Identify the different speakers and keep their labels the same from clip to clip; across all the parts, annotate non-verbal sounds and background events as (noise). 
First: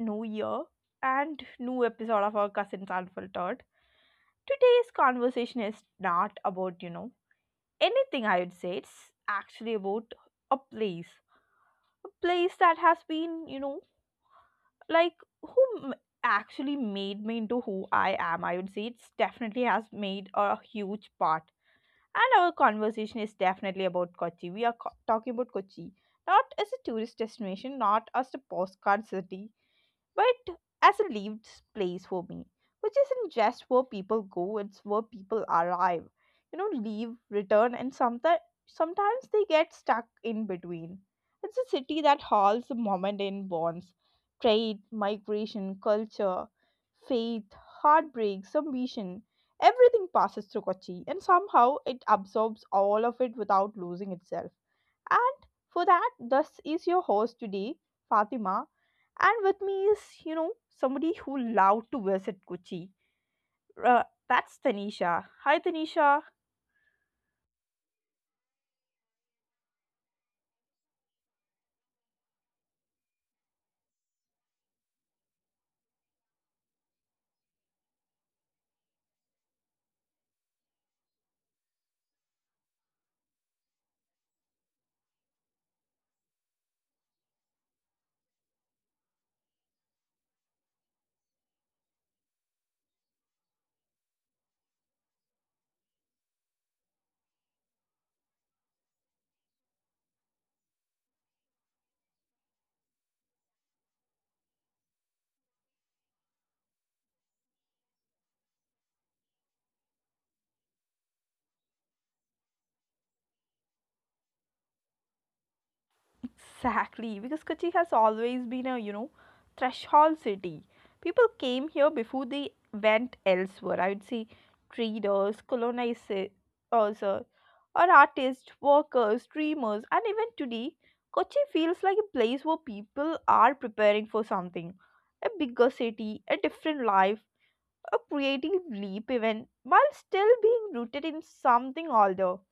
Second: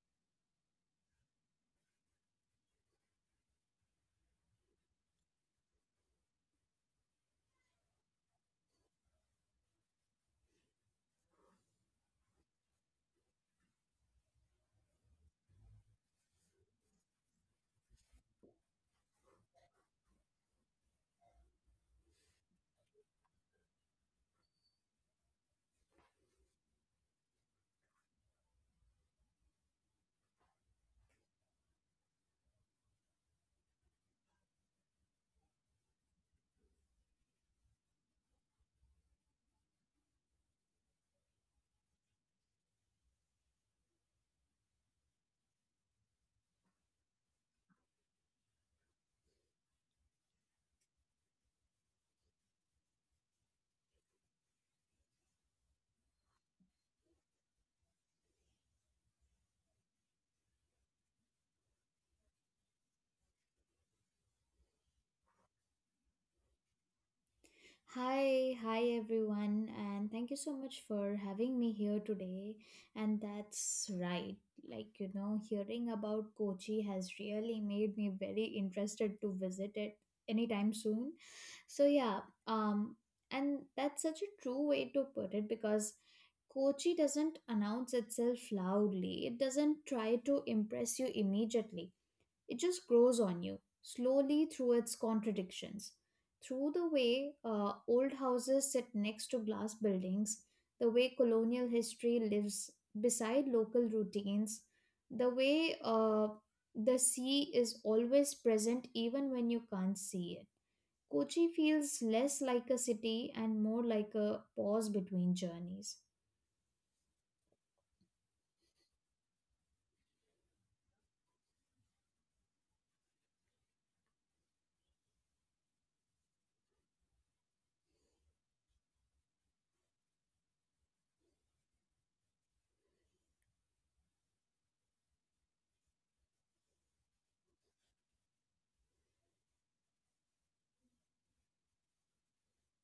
Speaker 1: New Year and new episode of our Cousins Unfiltered. Today's conversation is not about, anything I would say. It's actually about a place. A place that has been, like who m- actually made me into who I am. I would say it's definitely has made a huge part. And our conversation is definitely about Kochi. Talking about Kochi. Not as a tourist destination, not as a postcard city, but as a lived place for me, which isn't just where people go, it's where people arrive. You know, leave, return, and sometimes they get stuck in between. It's a city that holds the moment in bonds, trade, migration, culture, faith, heartbreak, ambition. Everything passes through Kochi, and somehow it absorbs all of it without losing itself. And for that, this is your host today, Fatima, and with me is, you know, somebody who loved to visit Kochi. That's Tanisha. Hi, Tanisha.
Speaker 2: Hi, hi everyone, and thank you so much for having me here today. And that's right, like you know, hearing about Kochi has really made me very interested to visit it anytime soon. So, yeah, um, and that's such a true way to put it because Kochi doesn't announce itself loudly, it doesn't try to impress you immediately, it just grows on you slowly through its contradictions. Through the way old houses sit next to glass buildings, the way colonial history lives beside local routines, the way the sea is always present even when you can't see it. Kochi feels less like a city and more like a pause between journeys.
Speaker 1: Exactly, because Kochi has always been a, threshold city. People came here before they went elsewhere. I would say traders, colonizers, or artists, workers, dreamers, and even today, Kochi feels like a place where people are preparing for something, a bigger city, a different life, a creative leap, even while still being rooted in something older. (laughs)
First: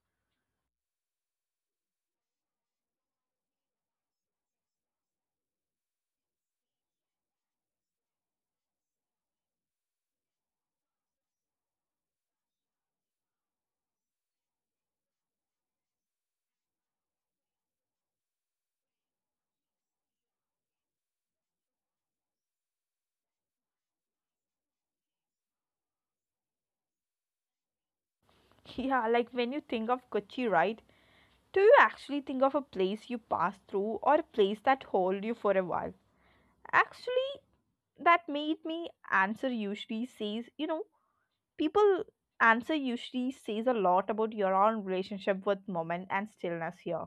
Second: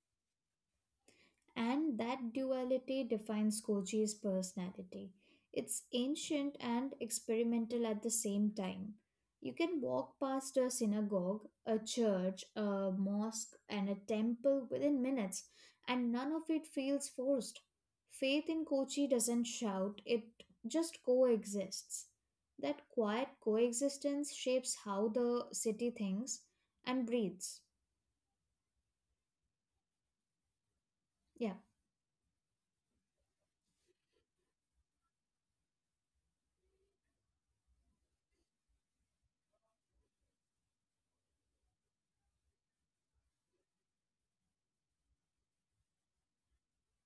Speaker 2: And that duality defines Koji's personality. It's ancient and experimental at the same time. You can walk past a synagogue, a church, a mosque, and a temple within minutes, and none of it feels forced. Faith in Kochi doesn't shout, it just coexists. That quiet coexistence shapes how the city thinks and breathes.
Speaker 1: Yeah, like when you think of Kochi, right?
Speaker 2: Yeah.
Speaker 1: Do you actually think of a place you passed through or a place that hold you for a while? Actually, that made me answer usually says, people answer usually says a lot about your own relationship with moment and stillness here.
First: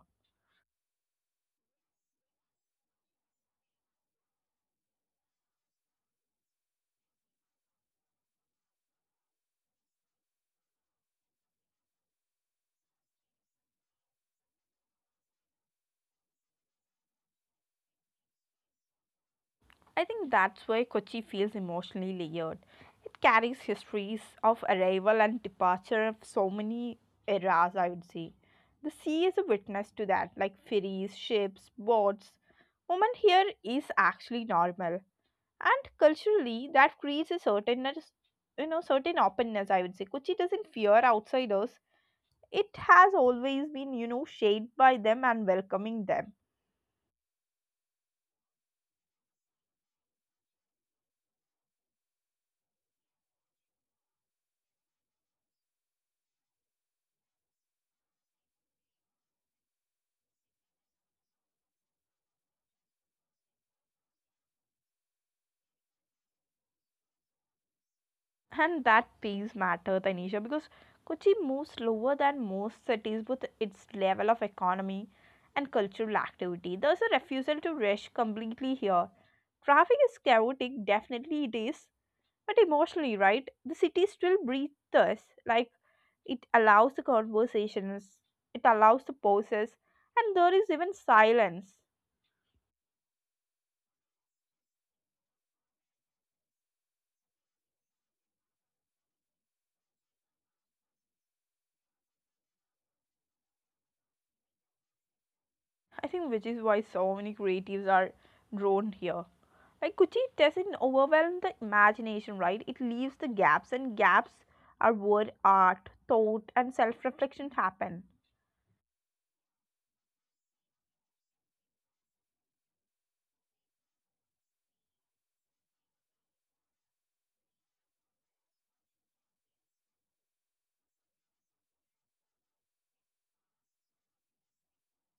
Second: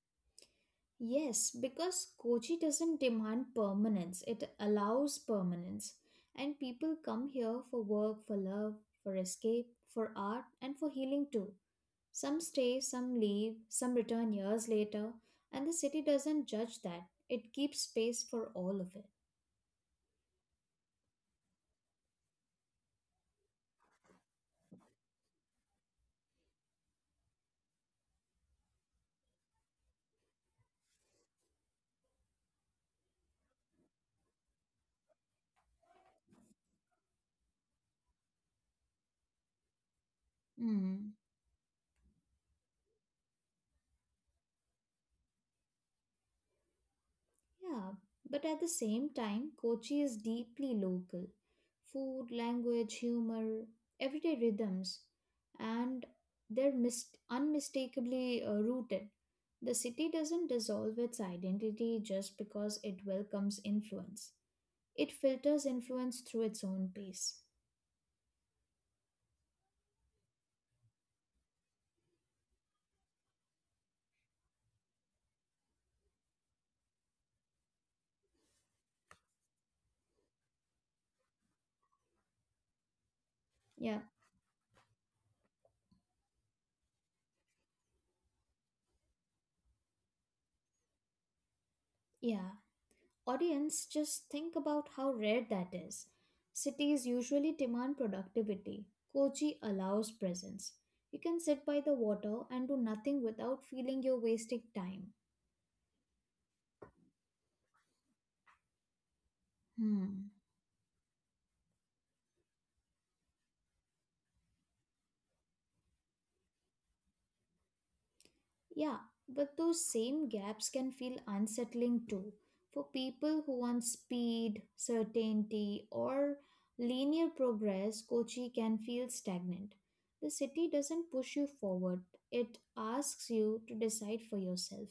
Speaker 2: Yes, because Kochi doesn't demand permanence, it allows permanence. And people come here for work, for love, for escape, for art, and for healing too. Some stay, some leave, some return years later, and the city doesn't judge that. It keeps space for all of it.
Speaker 1: I think that's why Kochi feels emotionally layered. It carries histories of arrival and departure of so many eras, I would say. The sea is a witness to that, like ferries, ships, boats. Women here is actually normal. And culturally, that creates a certain, certain openness, I would say. Kochi doesn't fear
Speaker 2: Mm-hmm.
Speaker 1: outsiders. It has always been, shaped by them and welcoming them.
Speaker 2: Yeah, but at the same time, Kochi is deeply local. Food, language, humor, everyday rhythms, and unmistakably rooted. The city doesn't dissolve its identity just because it welcomes influence. It filters influence through its own pace.
Speaker 1: And that piece matters, Tanisha, because Kochi moves slower than most cities with its level of economy and cultural activity. There's a refusal to rush completely here. Traffic is chaotic, definitely it is, but emotionally, right? The city
Speaker 2: Yeah,
Speaker 1: still breathes us. Like, it allows the conversations, it allows the pauses, and there is even silence.
Speaker 2: yeah. Audience, just think about how rare that is. Cities usually demand productivity. Kochi allows presence. You can sit by the water and do nothing without feeling you're wasting time.
Speaker 1: I think which is why so many creatives are drawn here. Like Kuchi
Speaker 2: Hmm.
Speaker 1: doesn't overwhelm the imagination, right? It leaves the gaps, and gaps are where art, thought, and self reflection happen.
Speaker 2: Yeah, but those same gaps can feel unsettling too. For people who want speed, certainty, or linear progress, Kochi can feel stagnant. The city doesn't push you forward, it asks you to decide for yourself.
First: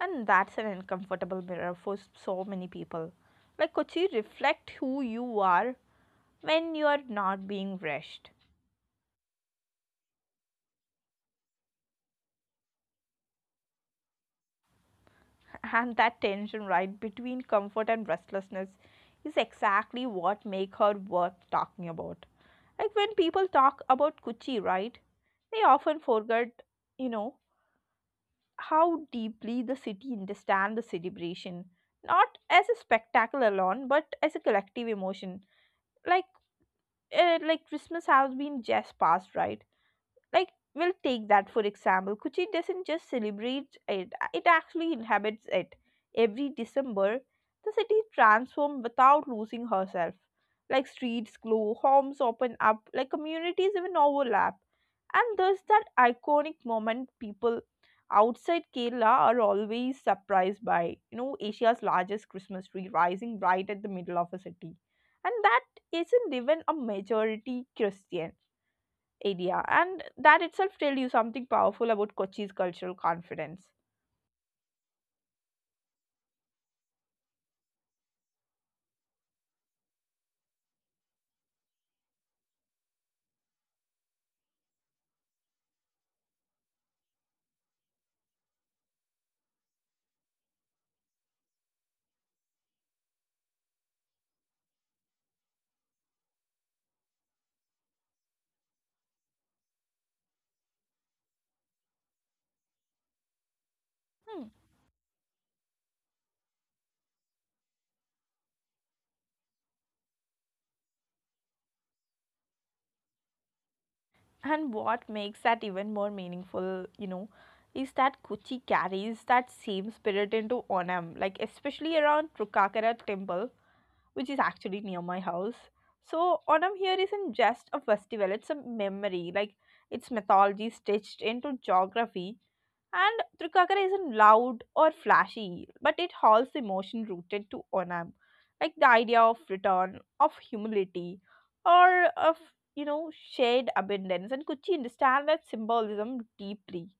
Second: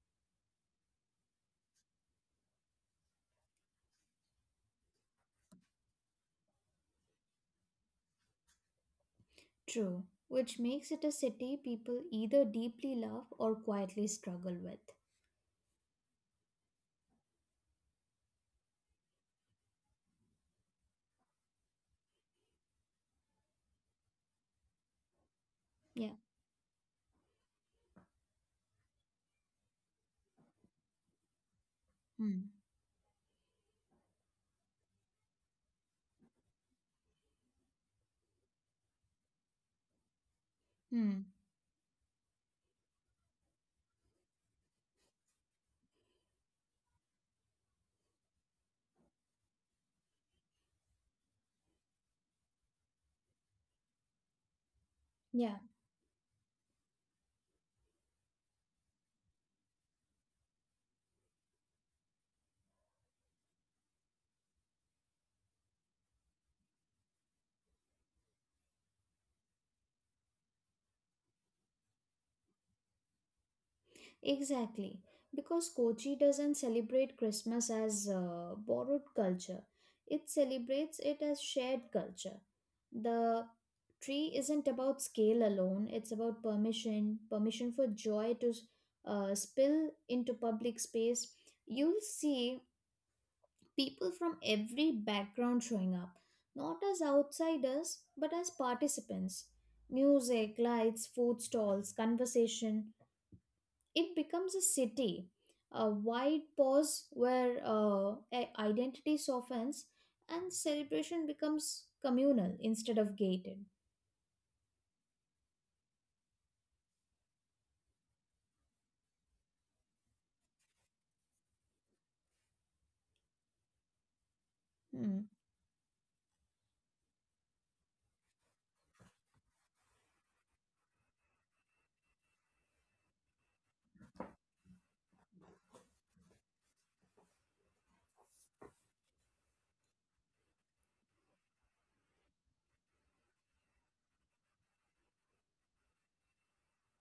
Speaker 1: And that's an uncomfortable mirror for so many people. Like Kuchi, reflect who you are when you are not being rushed.
Speaker 2: True, which makes it a city people either deeply love or quietly struggle with.
Speaker 1: And that tension, right, between comfort and restlessness is exactly what make her worth talking about. Like when people talk about kuchi, right, they often
Speaker 2: Yeah.
Speaker 1: forget, you know how deeply the city understand the celebration, not
Speaker 2: Hmm.
Speaker 1: as a spectacle alone but as a collective emotion. Like, like Christmas has been just past, right? Like, we'll
Speaker 2: Hmm.
Speaker 1: take that for example. Kuchi doesn't just celebrate it, it actually inhabits it. Every December the city transforms without losing herself. Like streets glow, homes open up, like communities even overlap. And
Speaker 2: Yeah,
Speaker 1: there's that iconic moment people outside Kerala are always surprised by, you know, Asia's largest Christmas tree rising right at the middle of a city. And that isn't even a majority Christian area, and that itself tells you something powerful about Kochi's cultural confidence.
Speaker 2: exactly. Because Kochi doesn't celebrate Christmas as borrowed culture, it celebrates it as shared culture. The tree isn't about scale alone, it's about permission, permission for joy to spill into public space. You'll see people from every background showing up, not as outsiders, but as participants. Music, lights, food stalls, conversation. It
Speaker 1: Hmm.
Speaker 2: becomes a city, a wide pause where identity softens and celebration becomes communal instead of gated.
Speaker 1: And what makes that even more meaningful, is that Kochi carries that same spirit into Onam, like especially around Trukakara temple, which is actually near my
Speaker 2: Hmm.
Speaker 1: house. So Onam here isn't just a festival, it's a memory, like it's mythology stitched into geography. And Trikakara isn't loud or flashy, but it holds emotion rooted to Onam, like the idea of return, of humility, or of, you know shared abundance. And Kuchi understand that symbolism deeply.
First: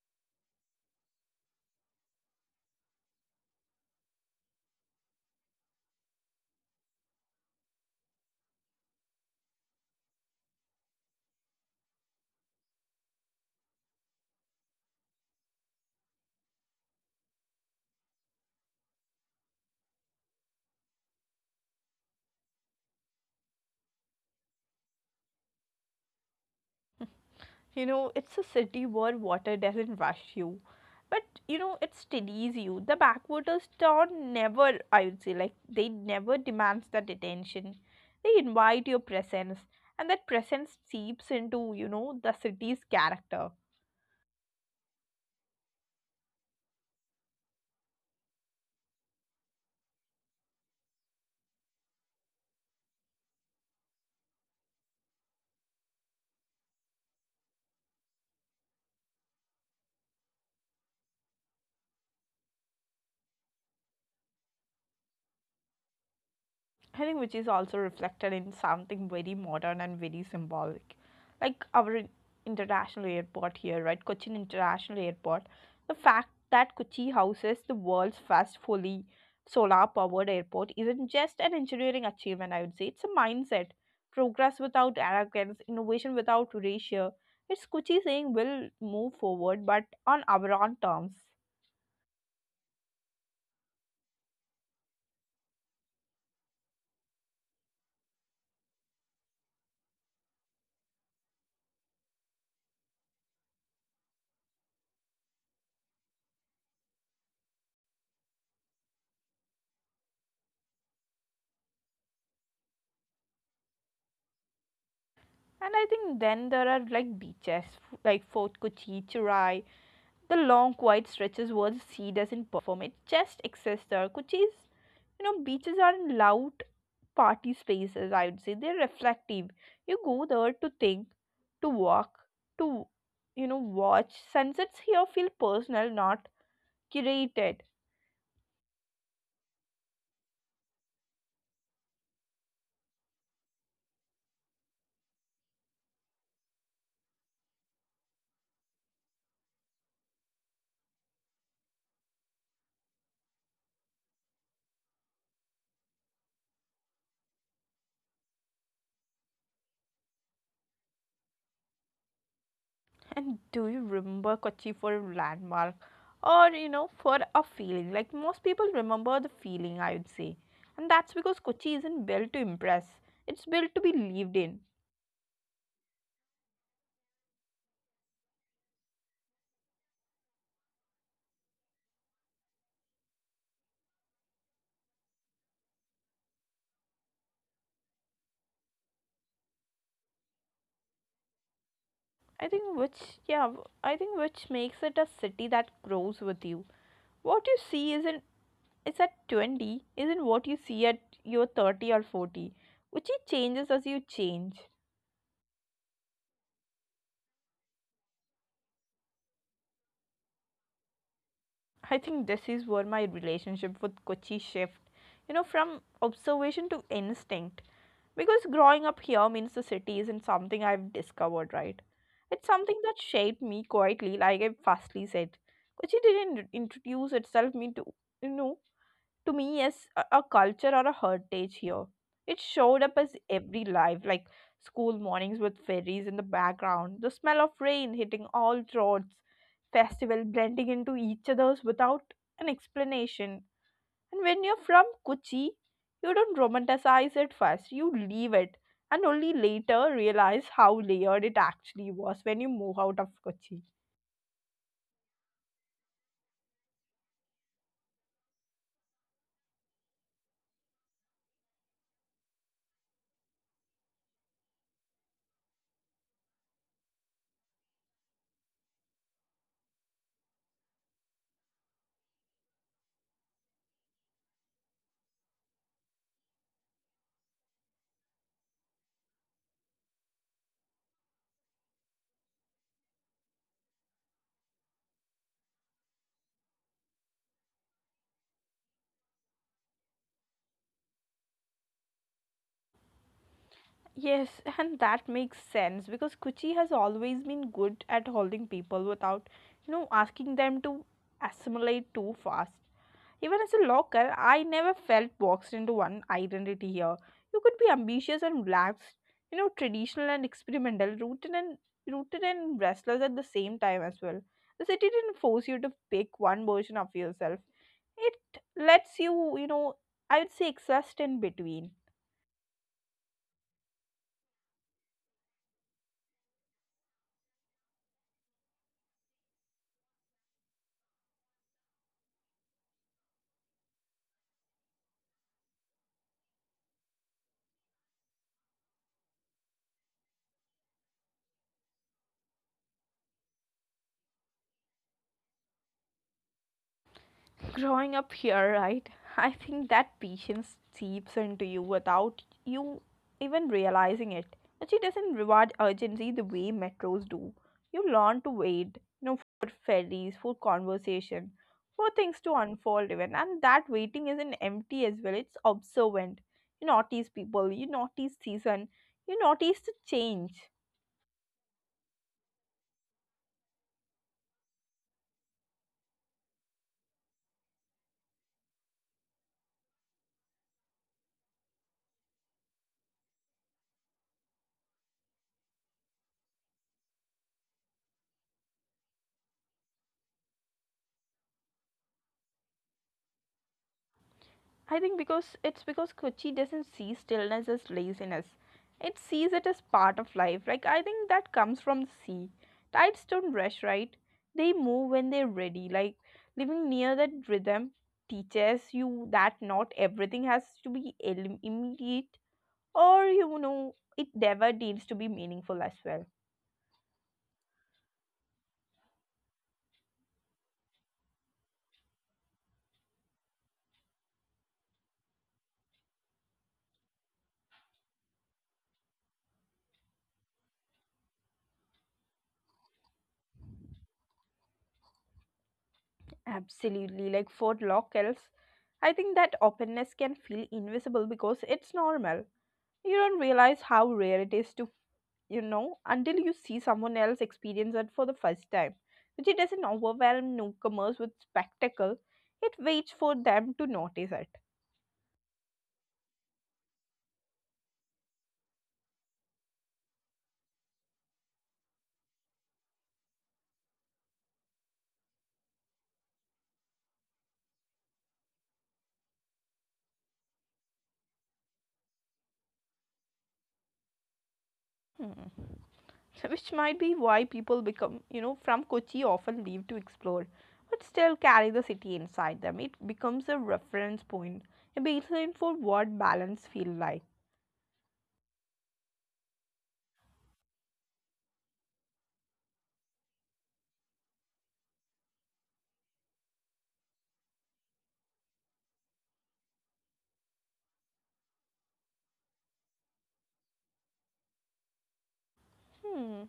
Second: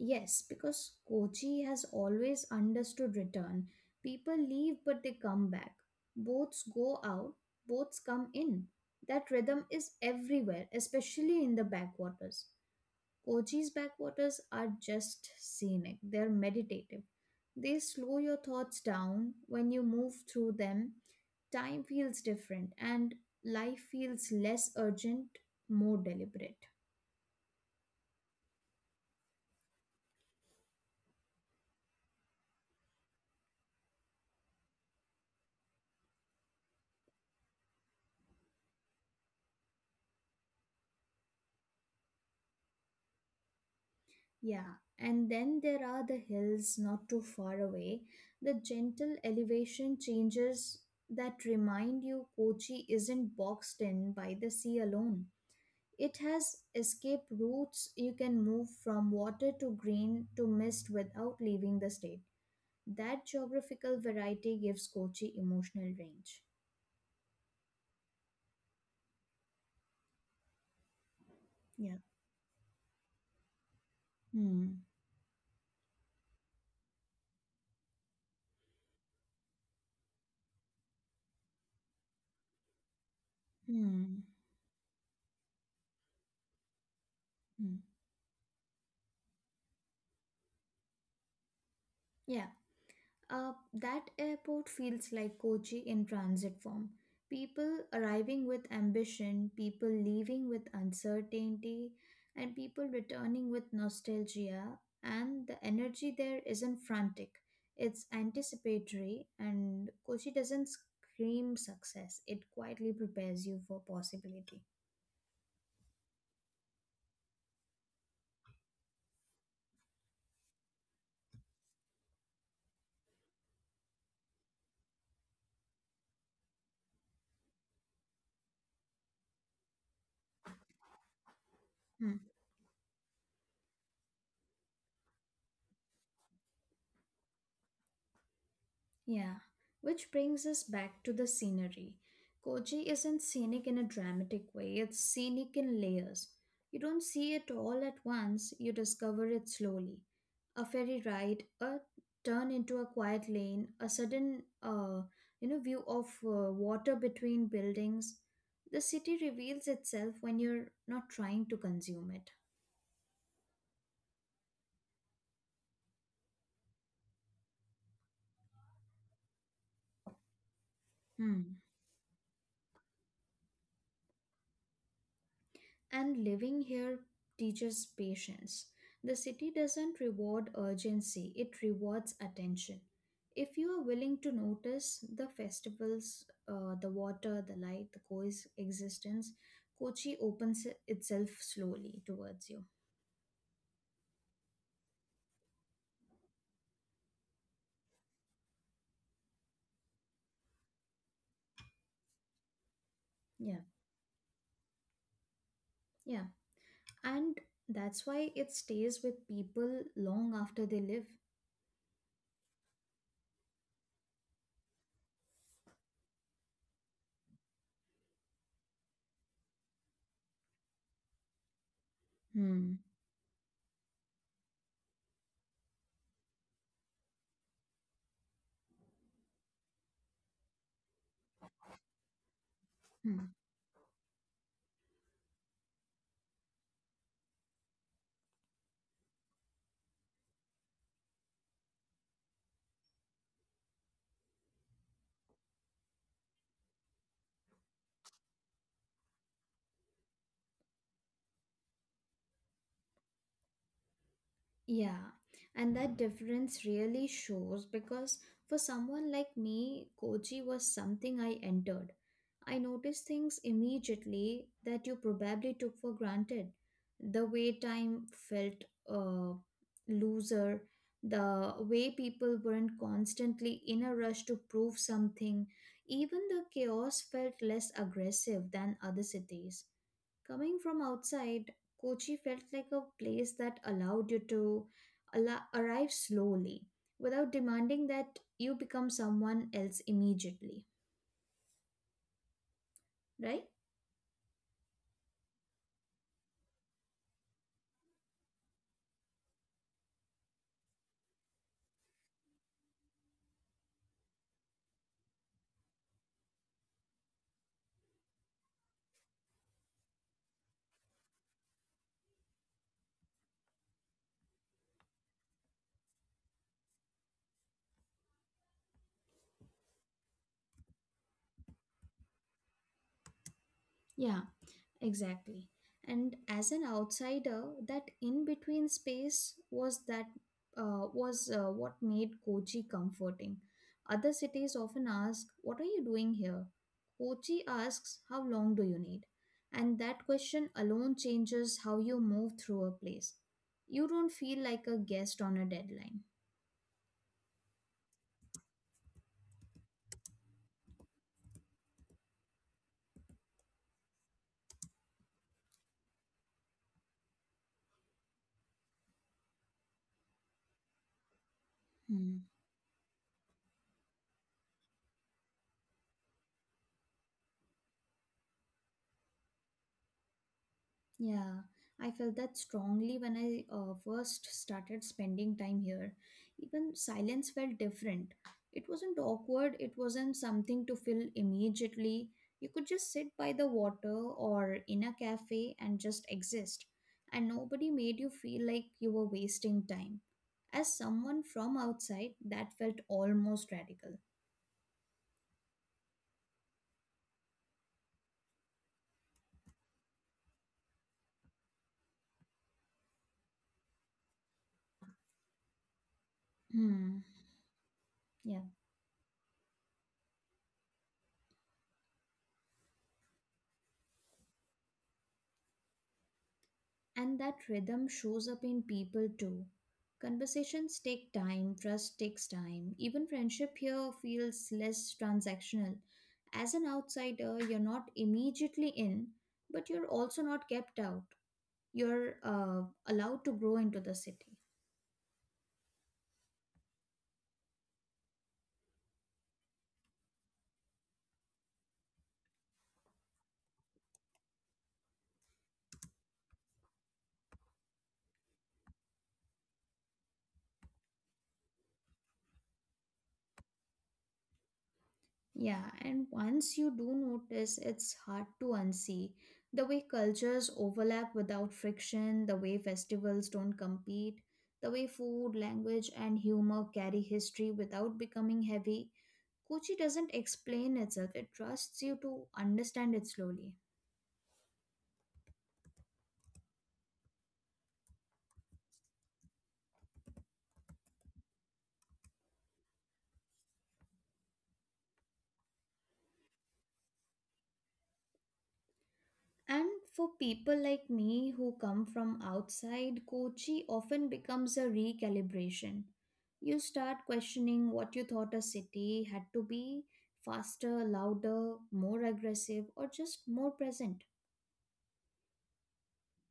Speaker 2: Yes, because Kochi has always understood return. People leave but they come back. Boats go out, boats come in. That rhythm is everywhere, especially in the backwaters. Kochi's backwaters are just scenic, they're meditative. They slow your thoughts down when you move through them. Time feels different and life feels less urgent, more deliberate.
Speaker 1: You know, it's a city where water doesn't rush you, but you know, it steadies you. The backwaters town never, I would say, like they never demands that attention. They invite your presence, and that presence seeps into, the city's character.
Speaker 2: Yeah, and then there are the hills not too far away. The gentle elevation changes that remind you Kochi isn't boxed in by the sea alone. It has escape routes, you can move from water to green to mist without leaving the state. That geographical variety gives Kochi emotional range.
Speaker 1: I think which is also reflected in something very modern and very symbolic.
Speaker 2: Yeah.
Speaker 1: Like our international airport here, right? Cochin
Speaker 2: Hmm.
Speaker 1: International Airport. The fact that Kochi houses the world's first fully solar powered airport isn't just an engineering achievement, I would say. It's a mindset.
Speaker 2: Hmm.
Speaker 1: Progress without arrogance, innovation without ratio.
Speaker 2: Hmm.
Speaker 1: It's Kochi saying we'll move forward, but on our own terms.
Speaker 2: Yeah. That airport feels like Kochi in transit form. People arriving with ambition, people leaving with uncertainty, and people returning with nostalgia. And the energy there isn't frantic, it's anticipatory. And Kochi doesn't scream success, it quietly prepares you for possibility.
Speaker 1: And I think then there are like beaches like Fort Kochi, Churai. The long quiet stretches where the sea doesn't perform, it just exists there, which is, you know, beaches are in loud party spaces, I would say. They're reflective. You go there to think, to
Speaker 2: Hmm.
Speaker 1: walk, to, watch. Sunsets here feel personal, not curated.
Speaker 2: Yeah, which brings us back to the scenery. Koji isn't scenic in a dramatic way, it's scenic in layers. You don't see it all at once, you discover it slowly. A ferry ride, a turn into a quiet lane, a sudden you know, view of water between buildings. The city reveals itself when you're not trying to consume it.
Speaker 1: And do you remember Kochi for a landmark or, for a feeling? Like most people remember the feeling, I would say. And that's because
Speaker 2: Hmm.
Speaker 1: Kochi isn't built to impress, it's built to be lived in.
Speaker 2: And living here teaches patience. The city doesn't reward urgency, it rewards attention. If you are willing to notice the festivals, the water, the light, the co's existence, Kochi opens itself slowly towards
Speaker 1: I
Speaker 2: you.
Speaker 1: think which, yeah, I think which makes it a city that grows with you. What you see isn't is at 20 isn't what you see at your 30 or 40, which it
Speaker 2: Yeah,
Speaker 1: changes as you change.
Speaker 2: yeah. And that's why it stays with people long after they live.
Speaker 1: I think this is where my relationship with Kochi shift, from observation to instinct. Because growing up here means the city isn't something I've discovered, right? It's
Speaker 2: Hmm.
Speaker 1: something that shaped me quietly, like I firstly said. Kochi didn't introduce itself me to you know to me yes a culture or a heritage here. It showed up as
Speaker 2: Hmm.
Speaker 1: every life, like school mornings with ferries in the background, the smell of rain hitting all roads, festival blending into each other's without an explanation. And when you're from Kochi, you don't romanticize it first, you leave it, and only later realize how layered it actually was when you move out of Kochi.
Speaker 2: Yeah, and that difference really shows because for someone like me, Kochi was something I entered. I noticed things immediately that you probably took for granted. The way time felt uh, looser, the way people weren't constantly in a rush to prove something, even the chaos felt less aggressive than other cities. Coming from outside, Kochi felt like a place that allowed you to arrive slowly without demanding that you become someone else immediately, right?
Speaker 1: Yes, (laughs) and that makes sense because Kuchi has always been good at holding people without, asking them to assimilate too fast. Even as a local, I never felt boxed into one identity here. You could be ambitious and relaxed, you know, traditional and experimental, rooted and restless at the same time as well. The city didn't force you to pick one version of yourself. It lets you, I would say, exist in between.
Speaker 2: Yeah, exactly. And as an outsider, that in between space was that was what made Kochi comforting. Other cities often ask, "What are you doing here?" Kochi asks, "How long do you need?" And that question alone changes how you move through a place. You don't feel like a guest on a deadline.
Speaker 1: Growing up here, right? (laughs) I think that patience seeps into you without you even realizing it. But she doesn't reward urgency the way metros do. You learn to wait, you know, for ferries, for conversation, for things
Speaker 2: Hmm.
Speaker 1: to unfold even. And that waiting isn't empty as well, it's observant. You notice people, you notice season, you notice the change.
Speaker 2: Yeah, I felt that strongly when I first started spending time here. Even silence felt different. It wasn't awkward, it wasn't something to fill immediately. You could just sit by the water or in a cafe and just exist, and nobody made you feel like you were wasting time. As someone from outside, that felt almost radical.
Speaker 1: I think because it's because Kochi doesn't see stillness as laziness. It sees it as part of life. Like I think that comes from the sea. Tides don't rush, right? They move when they're ready. Like living
Speaker 2: Hmm,
Speaker 1: near that rhythm
Speaker 2: yeah.
Speaker 1: teaches you that not everything has to be immediate, or you know, it never needs to be meaningful as well.
Speaker 2: And that rhythm shows up in people too. Conversations take time, trust takes time. Even friendship here feels less transactional. As an outsider, you're not immediately in, but you're also not kept out. You're allowed to grow into the city.
Speaker 1: Absolutely. Like for locals, I think that openness can feel invisible because it's normal. You don't realize how rare it is to, until you see someone else experience it for the first time. Which it doesn't overwhelm newcomers with spectacle, it waits for them to notice it.
Speaker 2: Yeah, and once you do notice, it's hard to unsee. The way cultures overlap without friction, the way festivals don't compete, the way food, language, and humor carry history without becoming heavy. Kochi doesn't explain itself, it trusts you to understand it slowly.
Speaker 1: Hmm. So which might be why people become, from Kochi often leave to explore, but still carry the city inside them. It becomes a reference point, a baseline for what balance feels like.
Speaker 2: And for people like me who come from outside, Kochi often becomes a recalibration. You start questioning what you thought a city had to be, faster, louder, more aggressive, or just more present.
Speaker 1: Hmm.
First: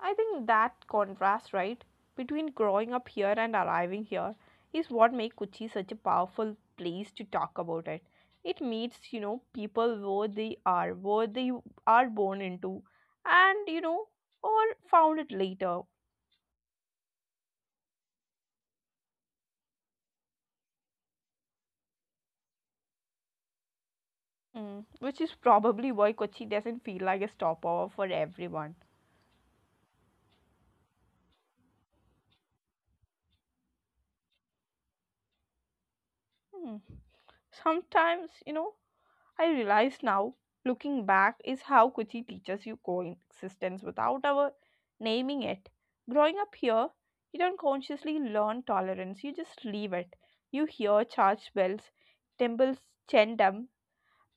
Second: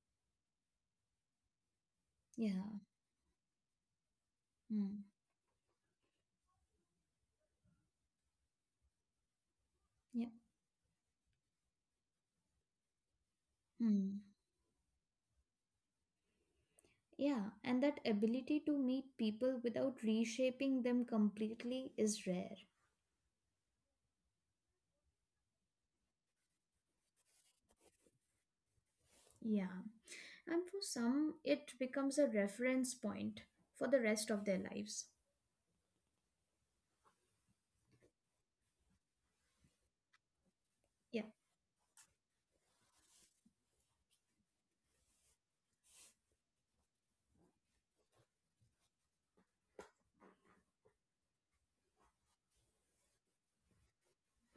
Speaker 1: I think that contrast, right, between
Speaker 2: Yeah.
Speaker 1: growing up here and arriving here is
Speaker 2: Hmm.
Speaker 1: what makes Kochi such a powerful place to talk about it. It meets, people
Speaker 2: Yeah.
Speaker 1: where they are born into, and, you know,
Speaker 2: Hmm.
Speaker 1: or found it later.
Speaker 2: Yeah. And that ability to meet people without reshaping them completely is rare.
Speaker 1: Mm, which is probably why Kochi doesn't feel like a stopover for everyone.
Speaker 2: Yeah. And for some, it becomes a reference point for the rest of their lives.
Speaker 1: Mm. Sometimes, you know, I realize now,
Speaker 2: Yeah.
Speaker 1: looking back, is how Kuchi teaches you coexistence without ever naming it. Growing up here, you don't consciously learn tolerance, you just leave it. You hear church bells, temples chant 'em,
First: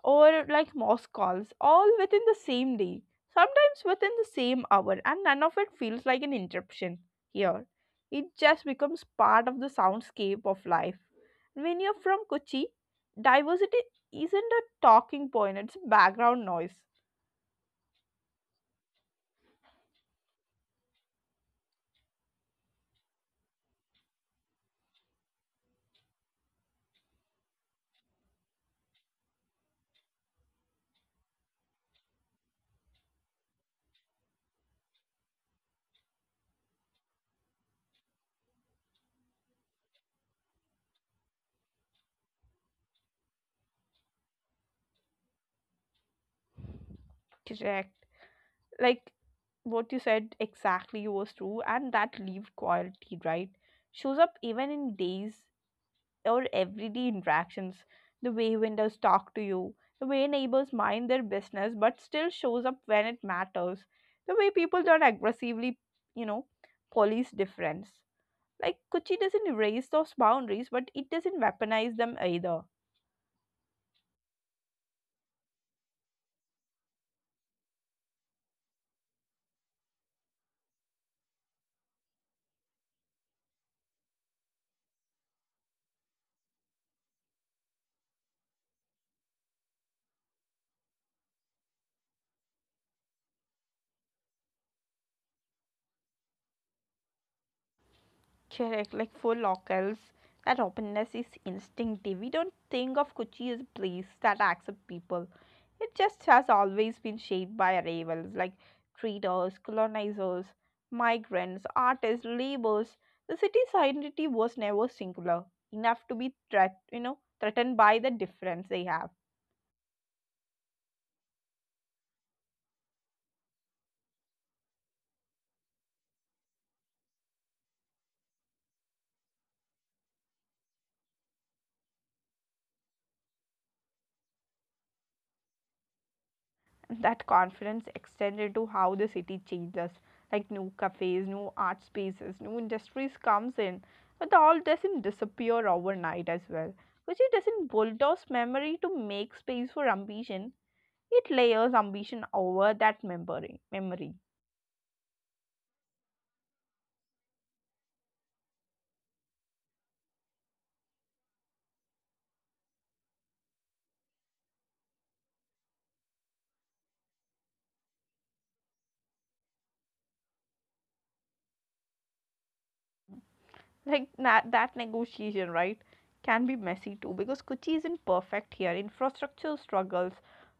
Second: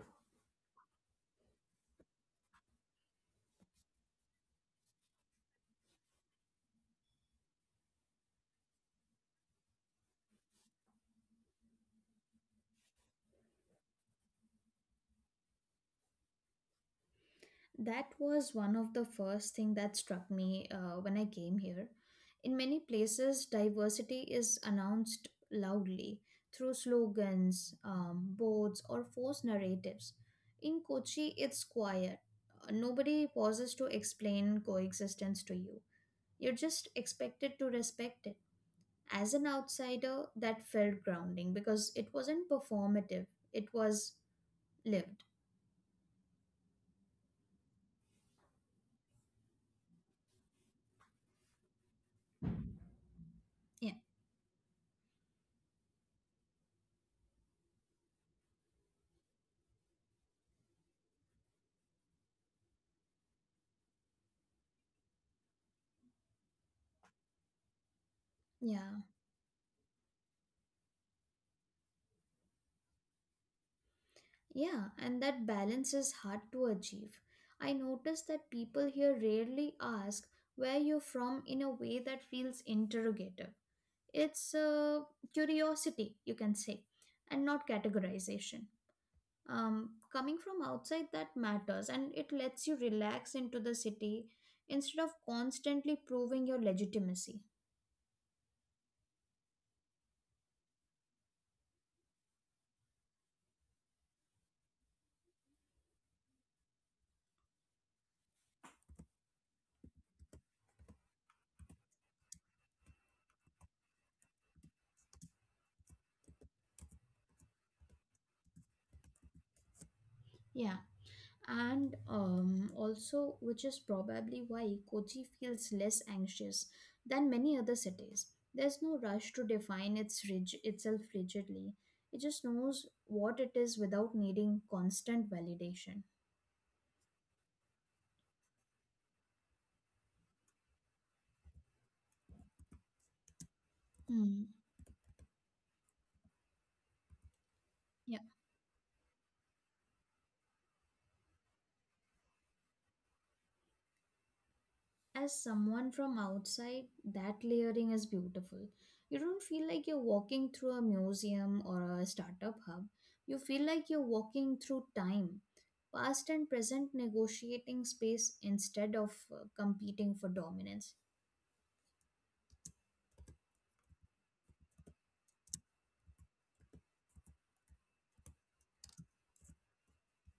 Speaker 1: or like mosque calls, all within the same day, sometimes within the same hour, and none of it feels like an interruption here. It just becomes part of the soundscape of life. When you're from Kochi, diversity isn't a talking point, it's a background noise.
Speaker 2: That was one of the first thing that struck me when I came here. In many places, diversity is announced loudly through slogans, boards, or forced narratives. In Kochi, it's quiet. Nobody pauses to explain coexistence to you. You're just expected to respect it. As an outsider, that felt grounding because it wasn't performative, it was lived.
Speaker 1: Correct. Like what you said exactly was true, and that lived quality, right?
Speaker 2: Yeah.
Speaker 1: Shows up even in days, or everyday interactions, the way vendors talk to you, the way neighbors mind their business but still shows up when it matters, the way people don't aggressively, you know, police difference. Like
Speaker 2: Yeah.
Speaker 1: Kuchi doesn't erase those boundaries, but it doesn't weaponize them either.
Speaker 2: Yeah, and that balance is hard to achieve. I notice that people here rarely ask where you're from in a way that feels interrogative. It's curiosity, you can say, and not categorization. Coming from outside, that matters, and it lets you relax into the city instead of constantly proving your legitimacy.
Speaker 1: Correct, like for locals, that openness is instinctive. We don't think of Kochi as a place that accepts people. It just has always been shaped by arrivals like traders, colonizers, migrants, artists, laborers. The city's identity was never singular, enough to be threat, you know, threatened by the difference they have.
Speaker 2: Yeah. And also, which is probably why Kochi feels less anxious than many other cities. There's no rush to define itself rigidly, it just knows what it is without needing constant validation.
Speaker 1: That confidence extended to how the city changes, like new cafes, new art spaces, new industries comes in, but the all
Speaker 2: Hmm.
Speaker 1: doesn't disappear overnight as well. Which it doesn't bulldoze
Speaker 2: Yeah.
Speaker 1: memory to make space for ambition, it layers ambition over that memory.
Speaker 2: As someone from outside, that layering is beautiful. You don't feel like you're walking through a museum or a startup hub. You feel like you're walking through time, past and present negotiating space instead of competing for dominance.
Speaker 1: Like that, that negotiation, right, can be messy too, because Kochi isn't perfect here. Infrastructure struggles,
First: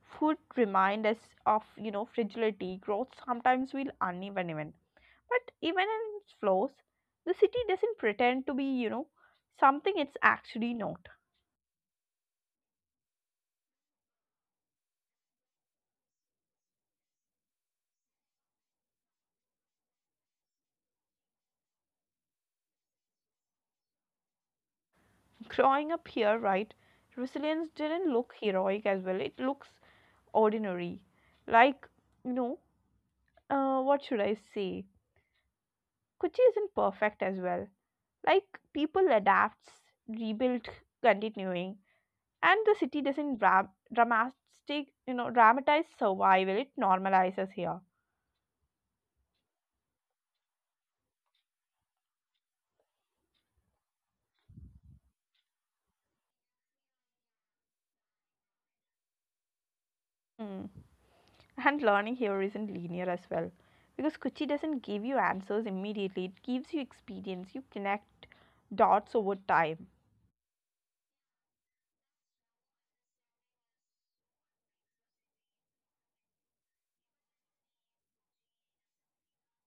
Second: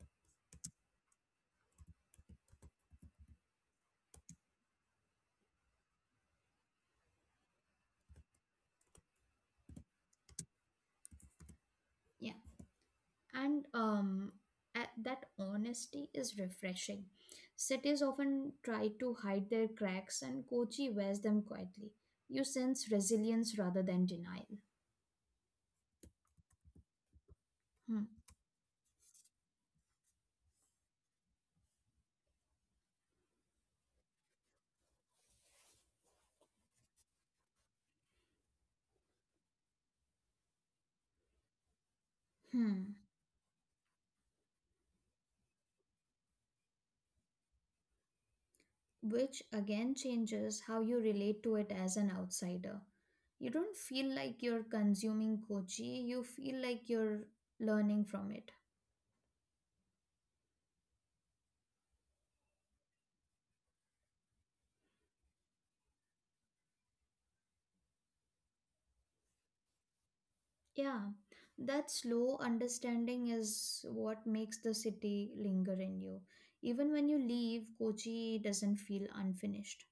Speaker 1: food remind us of, you know, fragility. Growth sometimes will uneven even, but even in its flaws, the city doesn't pretend to be, you know, something it's actually not.
Speaker 2: Yeah. And that honesty is refreshing. Cities often try to hide their cracks, and Kochi wears them quietly. You sense resilience rather than denial.
Speaker 1: Growing up here, right, resilience
Speaker 2: Hmm.
Speaker 1: didn't look heroic as well, it looks ordinary. Like, you know, what should I say, Kochi isn't perfect as well. Like people adapts, rebuild, continuing, and
Speaker 2: Hmm.
Speaker 1: the city doesn't dramatize survival. It normalizes here.
Speaker 2: Which again changes how you relate to it as an outsider. You don't feel like you're consuming Kochi, you feel like you're learning from it.
Speaker 1: Mm. And learning here isn't linear as well. Because Kuchi doesn't give you answers immediately, it gives you experience. You connect dots over time.
Speaker 2: Yeah, that slow understanding is what makes the city linger in you. Even when you leave, Kochi doesn't feel unfinished.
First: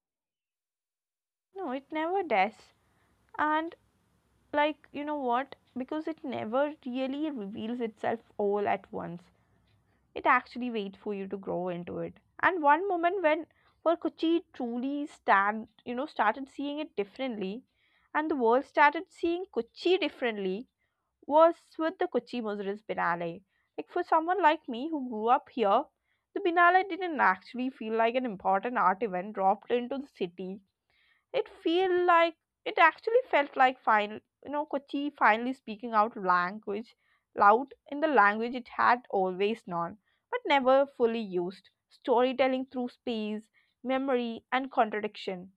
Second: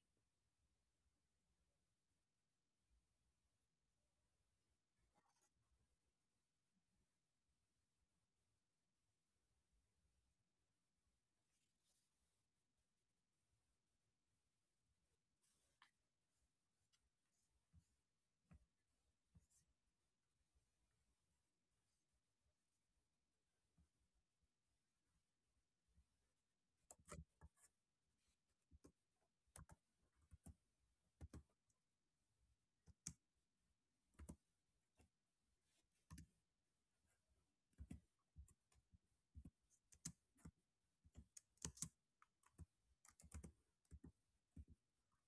Speaker 1: No, it never does. And, like, you know what? Because it never really reveals itself all at once. It actually waits for you to grow into it. And one moment when, well, Kuchi truly stand, you know, started seeing it differently, and the world started seeing Kuchi differently, was with the Kuchi Muziris Binale. Like for someone like me who grew up here, the Binale didn't actually feel like an important art event dropped into the city. It feel like, it actually felt like final, you know, Kochi finally speaking out language, loud in the language it had always known, but never fully used. Storytelling through space, memory, and contradiction.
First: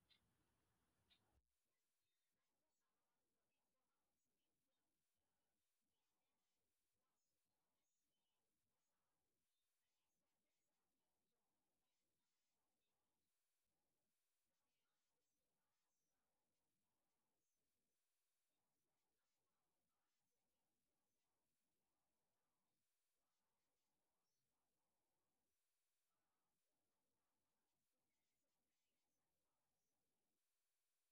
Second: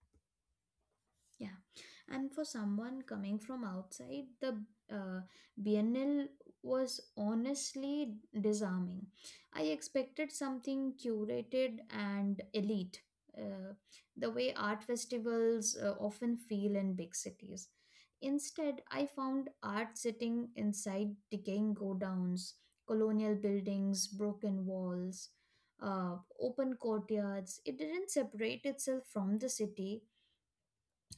Speaker 2: Yeah, and for someone coming from outside, the uh, Biennale was honestly disarming. I expected something curated and elite, uh, the way art festivals often feel in big cities. Instead, I found art sitting inside decaying godowns, colonial buildings, broken walls, uh, open courtyards. It didn't separate itself from the city,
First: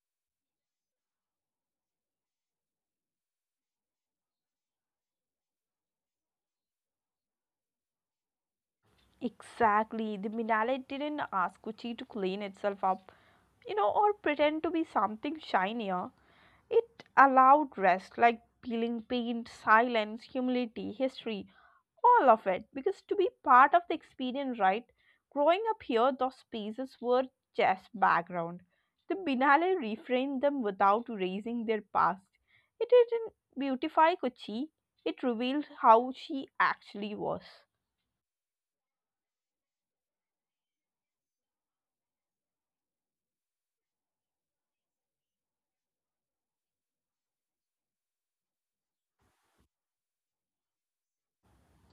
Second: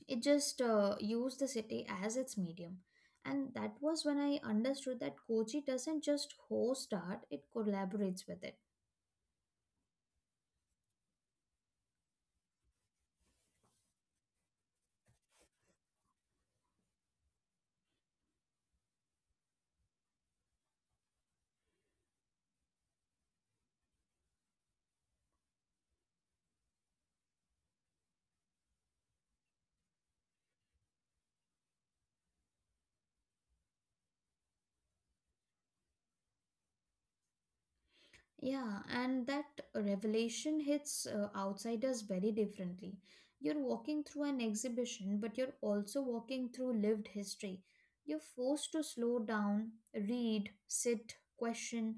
Speaker 2: it just used the city as its medium, and that was when I understood that Kochi doesn't just host art, it collaborates with it.
Speaker 1: Exactly, the Minale didn't ask Kochi to clean itself up, you know, or pretend to be something shinier. It allowed rest, like peeling paint, silence, humility, history, all of it because to be part of the experience, right. Growing up here, those spaces were just background. The binale reframed them without erasing their past. It didn't beautify Kochi, it revealed how she actually was.
Speaker 2: Yeah, and that revelation hits outsiders very differently. You're walking through an exhibition, but you're also walking through lived history. You're forced to slow down, read, sit, question.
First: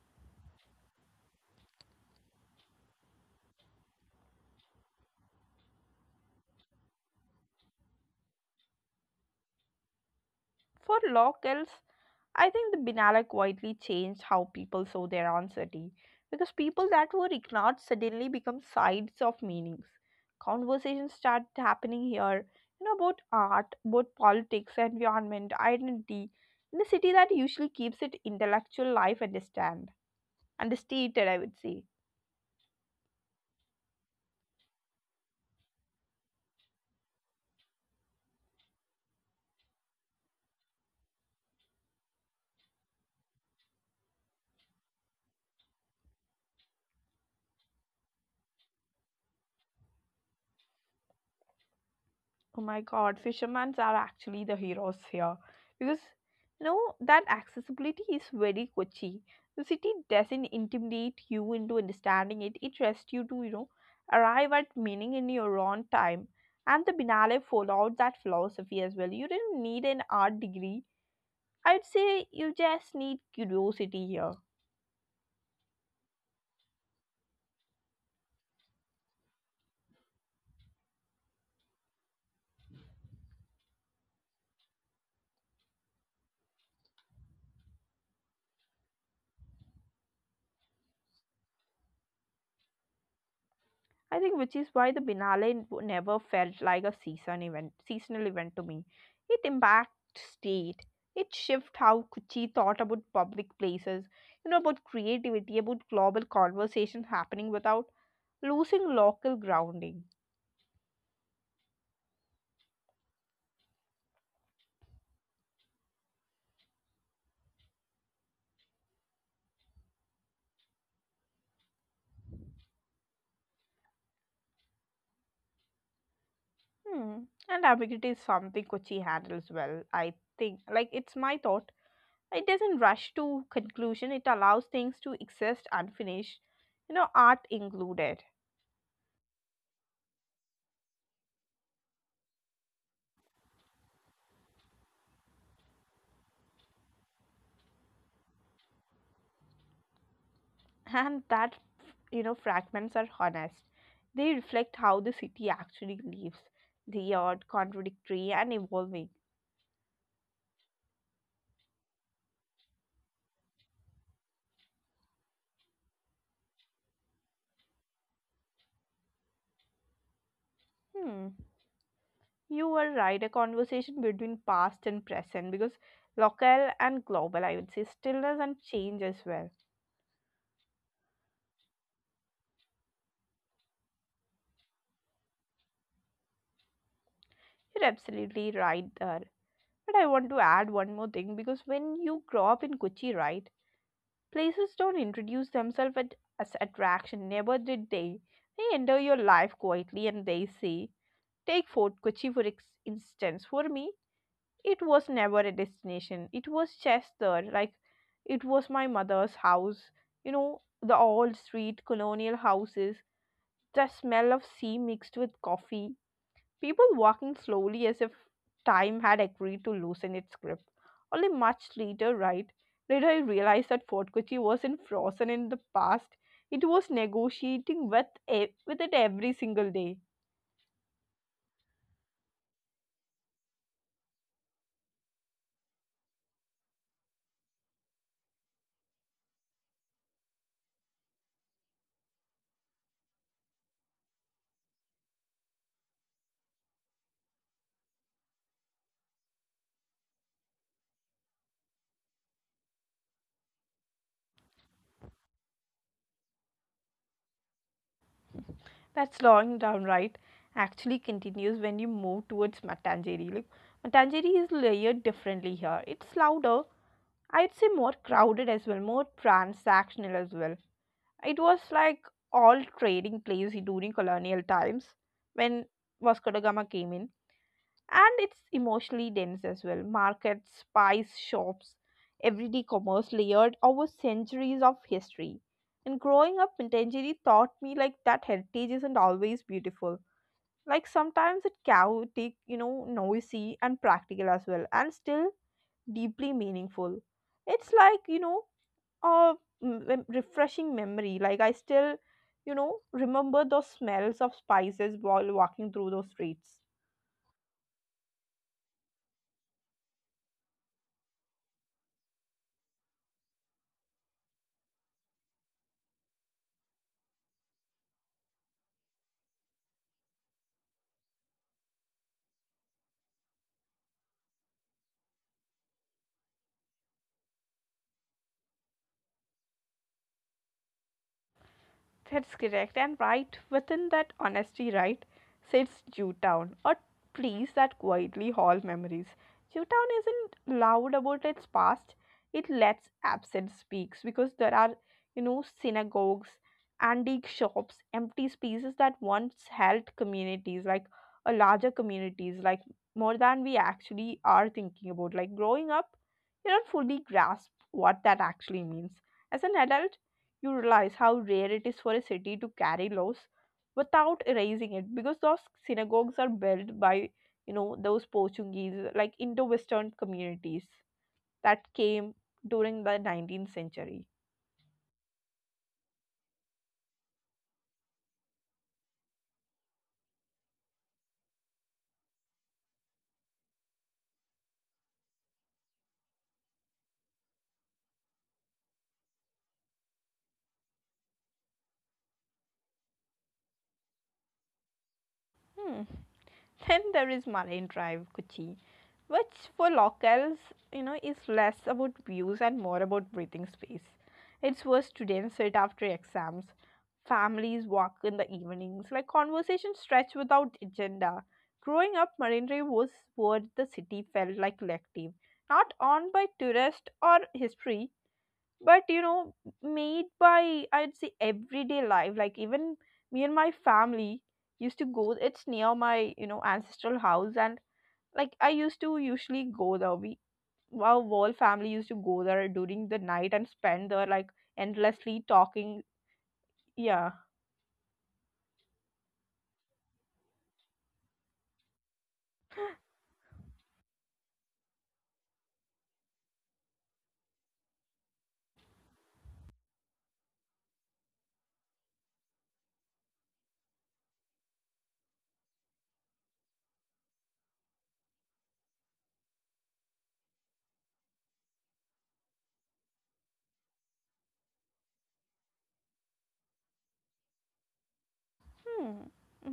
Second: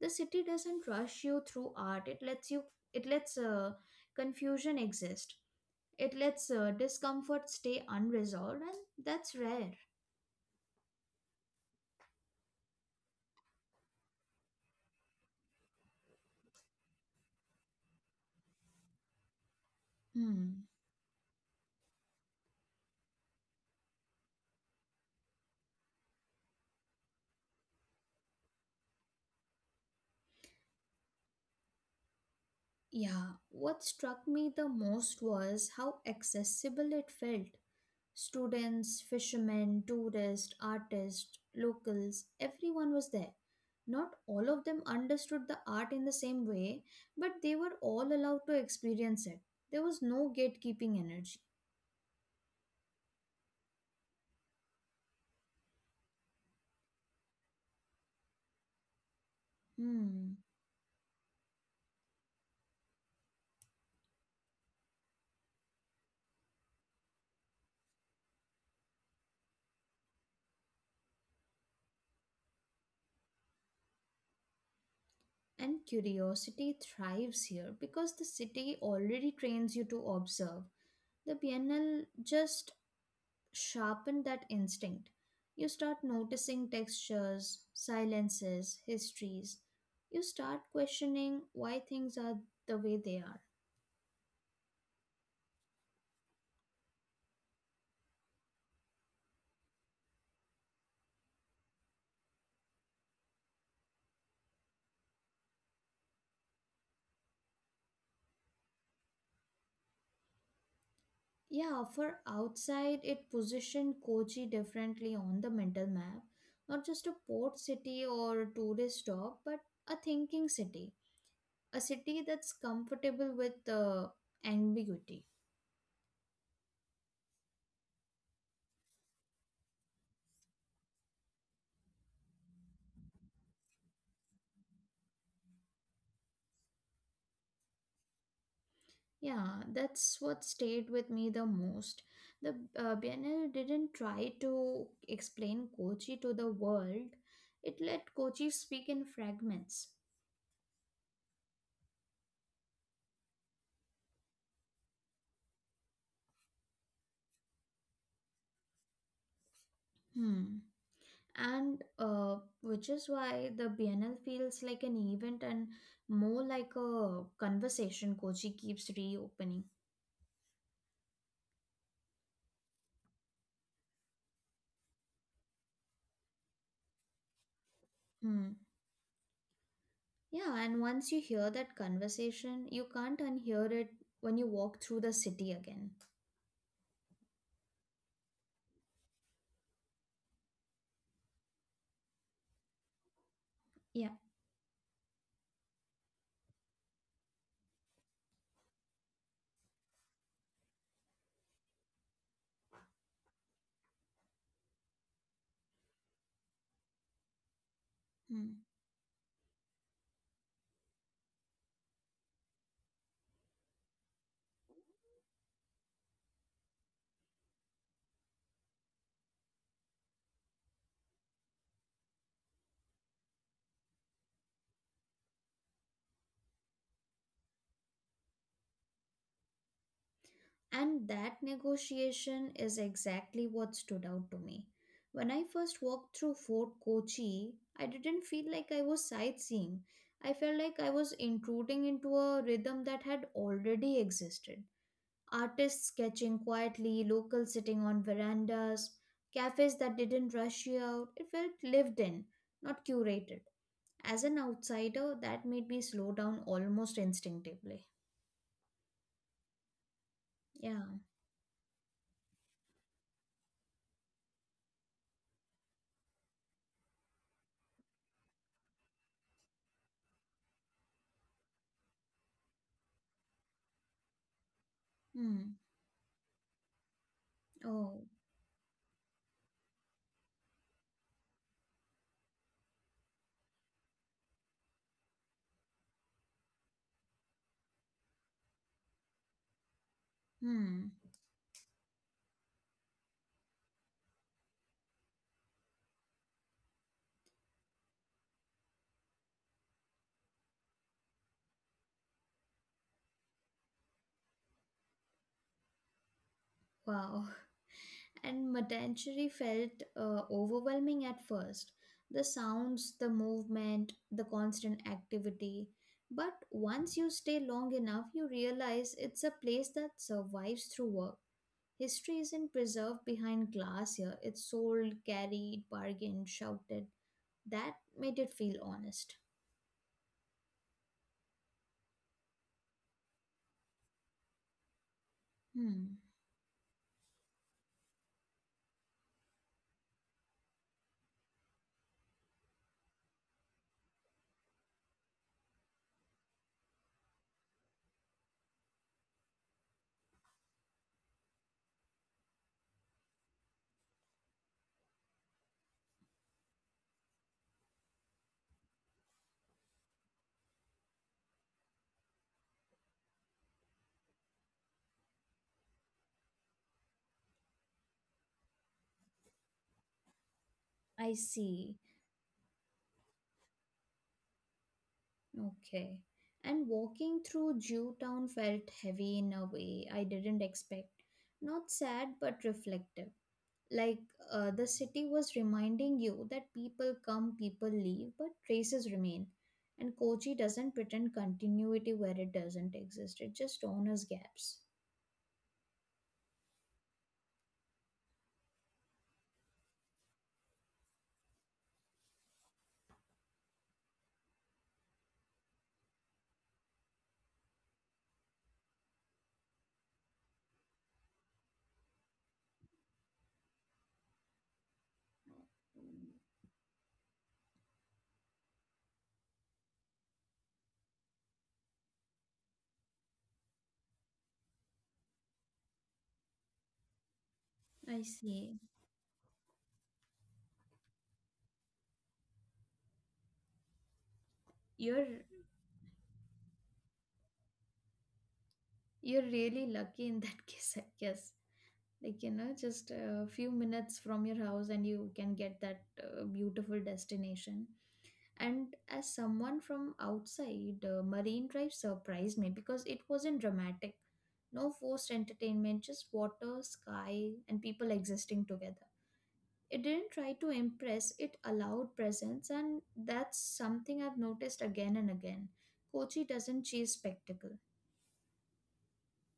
Speaker 2: The city doesn't rush you through art, it lets you, it lets confusion exist. It lets discomfort stay unresolved, and that's rare.
Speaker 1: For locals, I think the Binala quietly changed how people saw their own city, because people that were ignored suddenly become sides of meanings.
Speaker 2: Hmm.
Speaker 1: Conversations start happening here, you know, about art, about politics, environment, identity, in a city that usually keeps it intellectual life understand understated, I would say.
Speaker 2: Yeah, what struck me the most was how accessible it felt. Students, fishermen, tourists, artists, locals, everyone was there. Not all of them understood the art in the same way, but they were all allowed to experience it. There was no gatekeeping energy.
Speaker 1: Oh my god, fishermen are actually the heroes here. Because, you know, that accessibility is very Kochi. The city
Speaker 2: Hmm.
Speaker 1: doesn't intimidate you into understanding it, it trusts you to, you know, arrive at meaning in your own time. And the Binale followed that philosophy as well. You didn't need an art degree. I'd say you just need curiosity here.
Speaker 2: And curiosity thrives here because the city already trains you to observe. The PNL just sharpened that instinct. You start noticing textures, silences, histories. You start questioning why things are the way they are.
Speaker 1: I think which is why the Biennale never felt like a seasonal event to me. It impacted state. It shifted how Kuchi thought about public places, you know, about creativity, about global conversations happening without losing local grounding.
Speaker 2: Yeah, for outside, it positioned Kochi differently on the mental map, not just a port city or a tourist stop, but a thinking city, a city that's comfortable with ambiguity.
Speaker 1: Hmm. And ambiguity is something Kuchi handles well, I think. Like, it's my thought. It doesn't rush to conclusion. It allows things to exist unfinished, you know, art included.
Speaker 2: Yeah, that's what stayed with me the most. The Biennale didn't try to explain Kochi to the world, it let Kochi speak in fragments.
Speaker 1: And that, you know, fragments are honest. They reflect how the city actually lives. They are contradictory and evolving.
Speaker 2: Hmm. And which is why the Biennale feels like an event and more like a conversation Kochi keeps reopening.
Speaker 1: Hmm, you were right, a conversation between past and present, because local and global, I would say, stillness and
Speaker 2: Hmm.
Speaker 1: change as well.
Speaker 2: Yeah, and once you hear that conversation, you can't unhear it when you walk through the city again.
Speaker 1: You're absolutely right there, but I want to add one more thing, because when you grow up in Kochi, right,
Speaker 2: Yeah.
Speaker 1: places don't introduce themselves as attraction, never did they. They enter your life quietly and they say, take Fort Kochi for instance. For me, it was never a destination. It was Chester, like it
Speaker 2: Hmm.
Speaker 1: was my mother's house. You know, the old street, colonial houses, the smell of sea mixed with coffee, people walking slowly as if time had agreed to loosen its grip. Only much later, right, later I realized that Fort Kochi wasn't frozen in the past. It was negotiating with it every single day.
Speaker 2: And that negotiation is exactly what stood out to me. When I first walked through Fort Kochi, I didn't feel like I was sightseeing. I felt like I was intruding into a rhythm that had already existed. Artists sketching quietly, locals sitting on verandas, cafes that didn't rush you out. It felt lived in, not curated. As an outsider, that made me slow down almost instinctively.
Speaker 1: That slowing down, right,
Speaker 2: Yeah.
Speaker 1: actually continues when you move towards Matanjeri. Like, Matanjeri is layered differently here. It's louder, I'd say more crowded as well, more transactional as well. It was like all trading place during colonial times, when
Speaker 2: Hmm.
Speaker 1: Vasco da Gama came in. And
Speaker 2: Oh.
Speaker 1: it's emotionally dense as well. Markets, spice shops, everyday commerce layered over centuries of history. And growing up in Matanjeri taught me like that heritage isn't always beautiful. Like
Speaker 2: Hmm.
Speaker 1: sometimes it's chaotic, you know, noisy and practical as well, and still deeply meaningful. It's like, you know, a refreshing memory. Like I still, you know, remember those smells of spices while walking through those streets.
Speaker 2: Wow. And Matanchery felt overwhelming at first. The sounds, the movement, the constant activity. But once you stay long enough, you realize it's a place that survives through work. History isn't preserved behind glass here, it's sold, carried, bargained, shouted. That made it feel honest.
Speaker 1: That's correct. And right within that honesty, right, sits
Speaker 2: Hmm,
Speaker 1: Jewtown, a place that quietly hauls memories. Jewtown isn't loud about its past, it lets absence speaks, because there are, you know, synagogues, antique shops, empty spaces that once held communities, like a larger communities, like more than we actually are thinking about. Like growing up, you don't fully grasp what that actually means. As an adult, you realize how rare it is for a city to carry laws without erasing it, because those synagogues are built by, you know, those Portuguese, like Indo-Western communities
Speaker 2: I
Speaker 1: that
Speaker 2: see.
Speaker 1: came during the 19th century.
Speaker 2: Okay. And walking through Jew Town felt heavy in a way I didn't expect. Not sad, but reflective. Like the city was reminding you that people come, people leave, but traces remain. And Kochi doesn't pretend continuity where it doesn't exist, it just honors gaps.
Speaker 1: Hmm. Then there is Marine Drive, Kochi, which for locals, you know, is less about views and more about breathing space. It's where students sit after exams, families walk in the evenings, like conversations stretch without agenda. Growing up, Marine Drive was where the city felt like collective, not owned by tourists or history, but, you know, made by, I'd say, everyday life. Like even me and my family used to go, it's near my, you know, ancestral house, and
Speaker 2: I
Speaker 1: like I
Speaker 2: see.
Speaker 1: used to usually go there. We, our whole family used to go there during the night and spend there, like, endlessly
Speaker 2: You're
Speaker 1: talking. Yeah.
Speaker 2: you're really lucky in that (laughs) case, I guess. Like you know, just a few minutes from your house, and you can get that beautiful destination. And as someone from outside, Marine Drive surprised me because it wasn't dramatic. No forced entertainment, just water, sky, and people existing together. It didn't try to impress, it allowed presence, and that's something I've noticed again and again. Kochi doesn't chase spectacle.
Speaker 1: Hmm,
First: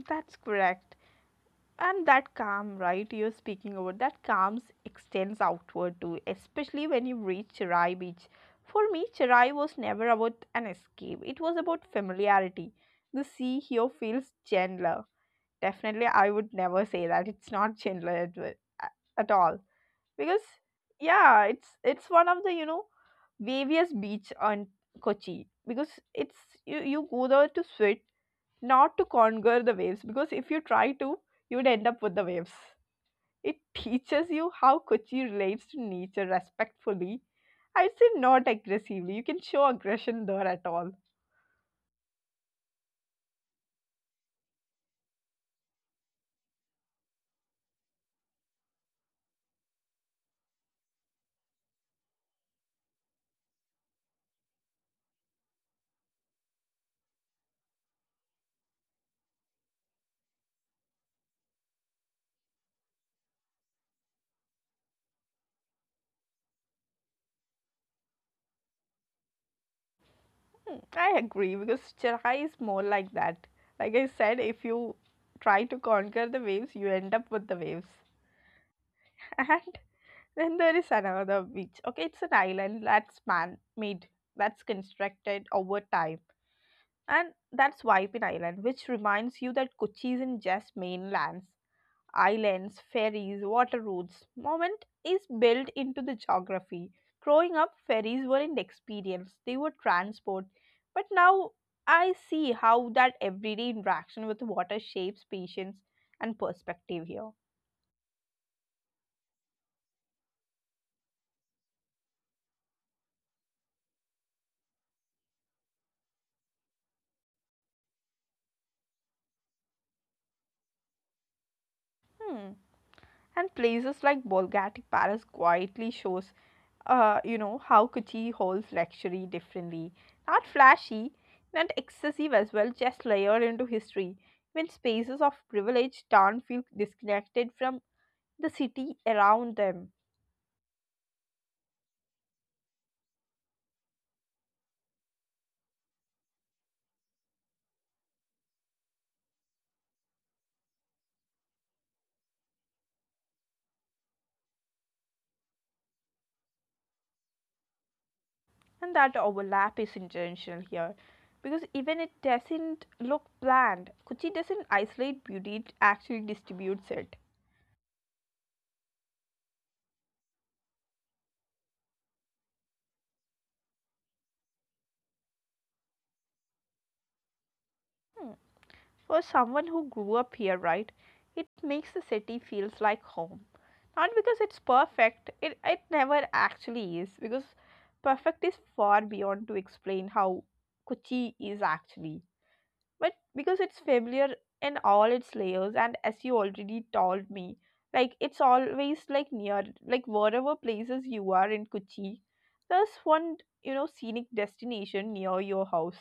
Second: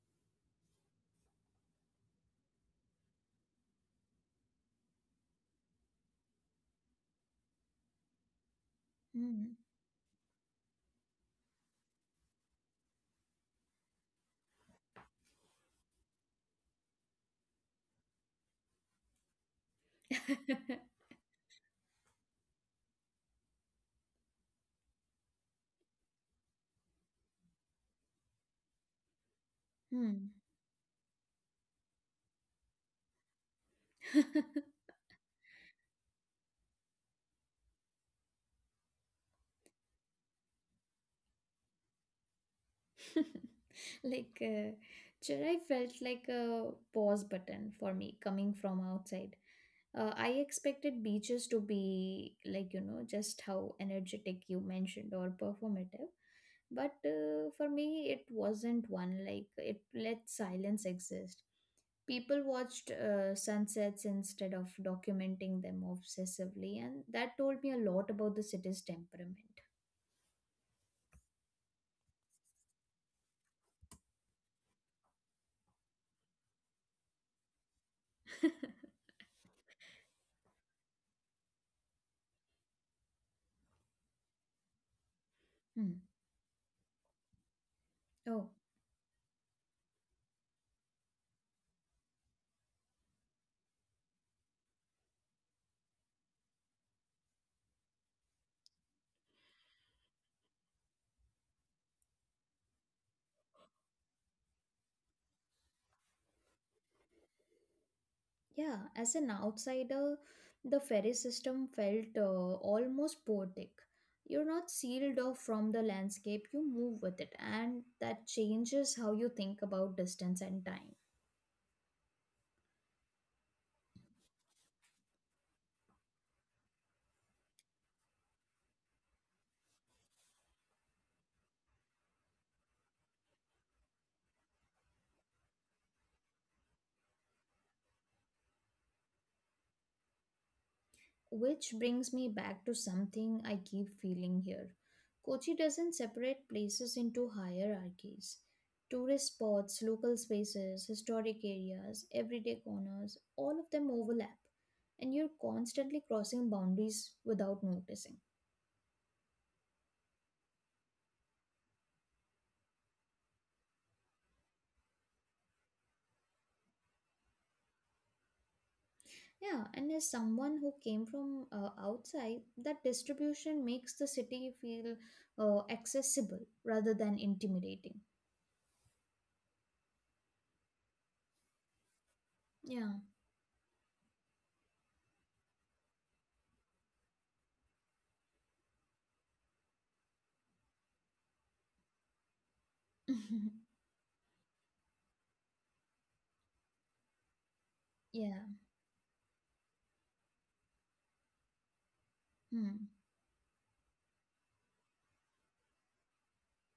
Speaker 1: that's correct. And that calm, right, you're speaking about, that calm extends outward too, especially when you reach Cherai beach. For me, Cherai
Speaker 2: Hmm.
Speaker 1: was never about an escape, it was about familiarity. The sea here feels gentler. Definitely I would never say that it's not gentler at all, because, yeah, it's one of the, you know, waviest beach on Kochi. Because it's, you go there to sit, not to conquer the
Speaker 2: (laughs)
Speaker 1: waves, because
Speaker 2: Hmm.
Speaker 1: if you try to, you would end up with the waves. It teaches you how
Speaker 2: (laughs)
Speaker 1: Kochi relates to nature respectfully, I'd say, not aggressively. You can show aggression there at all.
Speaker 2: (laughs) like uh, Chennai felt like a pause button for me coming from outside. I expected beaches to be like you know just how energetic you mentioned or performative, but for me it wasn't one. Like it let silence exist. People watched sunsets instead of documenting them obsessively, and that told me a lot about the city's temperament.
Speaker 1: Hmm, I agree, because Chennai is more like that. Like I said, if you try to conquer the waves, you end up with the waves.
Speaker 2: (laughs)
Speaker 1: (laughs) And then there is another beach, okay, it's an island that's man made, that's constructed over
Speaker 2: Hmm.
Speaker 1: time. And that's Waipin
Speaker 2: Oh.
Speaker 1: Island, which reminds you that Kochi isn't just mainlands, islands, ferries, water routes. Moment is built into the geography. Growing up, ferries weren't experience, they were transport. But now I see how that everyday interaction with water shapes patience and perspective here.
Speaker 2: Yeah, as an outsider, the ferry system felt almost poetic. You're not sealed off from the landscape, you move with it, and that changes how you think about distance and time.
Speaker 1: Hmm. And places like Bolgati Palace quietly shows, you know, how Kochi holds luxury differently. Not flashy, not excessive as well, just layered into history. When spaces of privilege don't feel disconnected from the city around them.
Speaker 2: Which brings me back to something I keep feeling here. Kochi doesn't separate places into hierarchies. Tourist spots, local spaces, historic areas, everyday corners, all of them overlap, and you're constantly crossing boundaries without noticing.
Speaker 1: And that overlap is intentional here. Because even it doesn't look planned, Kochi doesn't isolate beauty, it actually distributes it.
Speaker 2: Yeah, and as someone who came from outside, that distribution makes the city feel accessible rather than intimidating.
Speaker 1: For someone who grew up here, right, it makes the
Speaker 2: Yeah.
Speaker 1: city feels like home. Not because it's perfect, it never actually is, because perfect is far beyond to explain how Kochi is actually.
Speaker 2: (laughs)
Speaker 1: But because it's familiar in all its layers, and as you already told me,
Speaker 2: Yeah.
Speaker 1: like it's always like near, like wherever places you are in
Speaker 2: Hmm.
Speaker 1: Kochi, there's one, you know, scenic destination near your house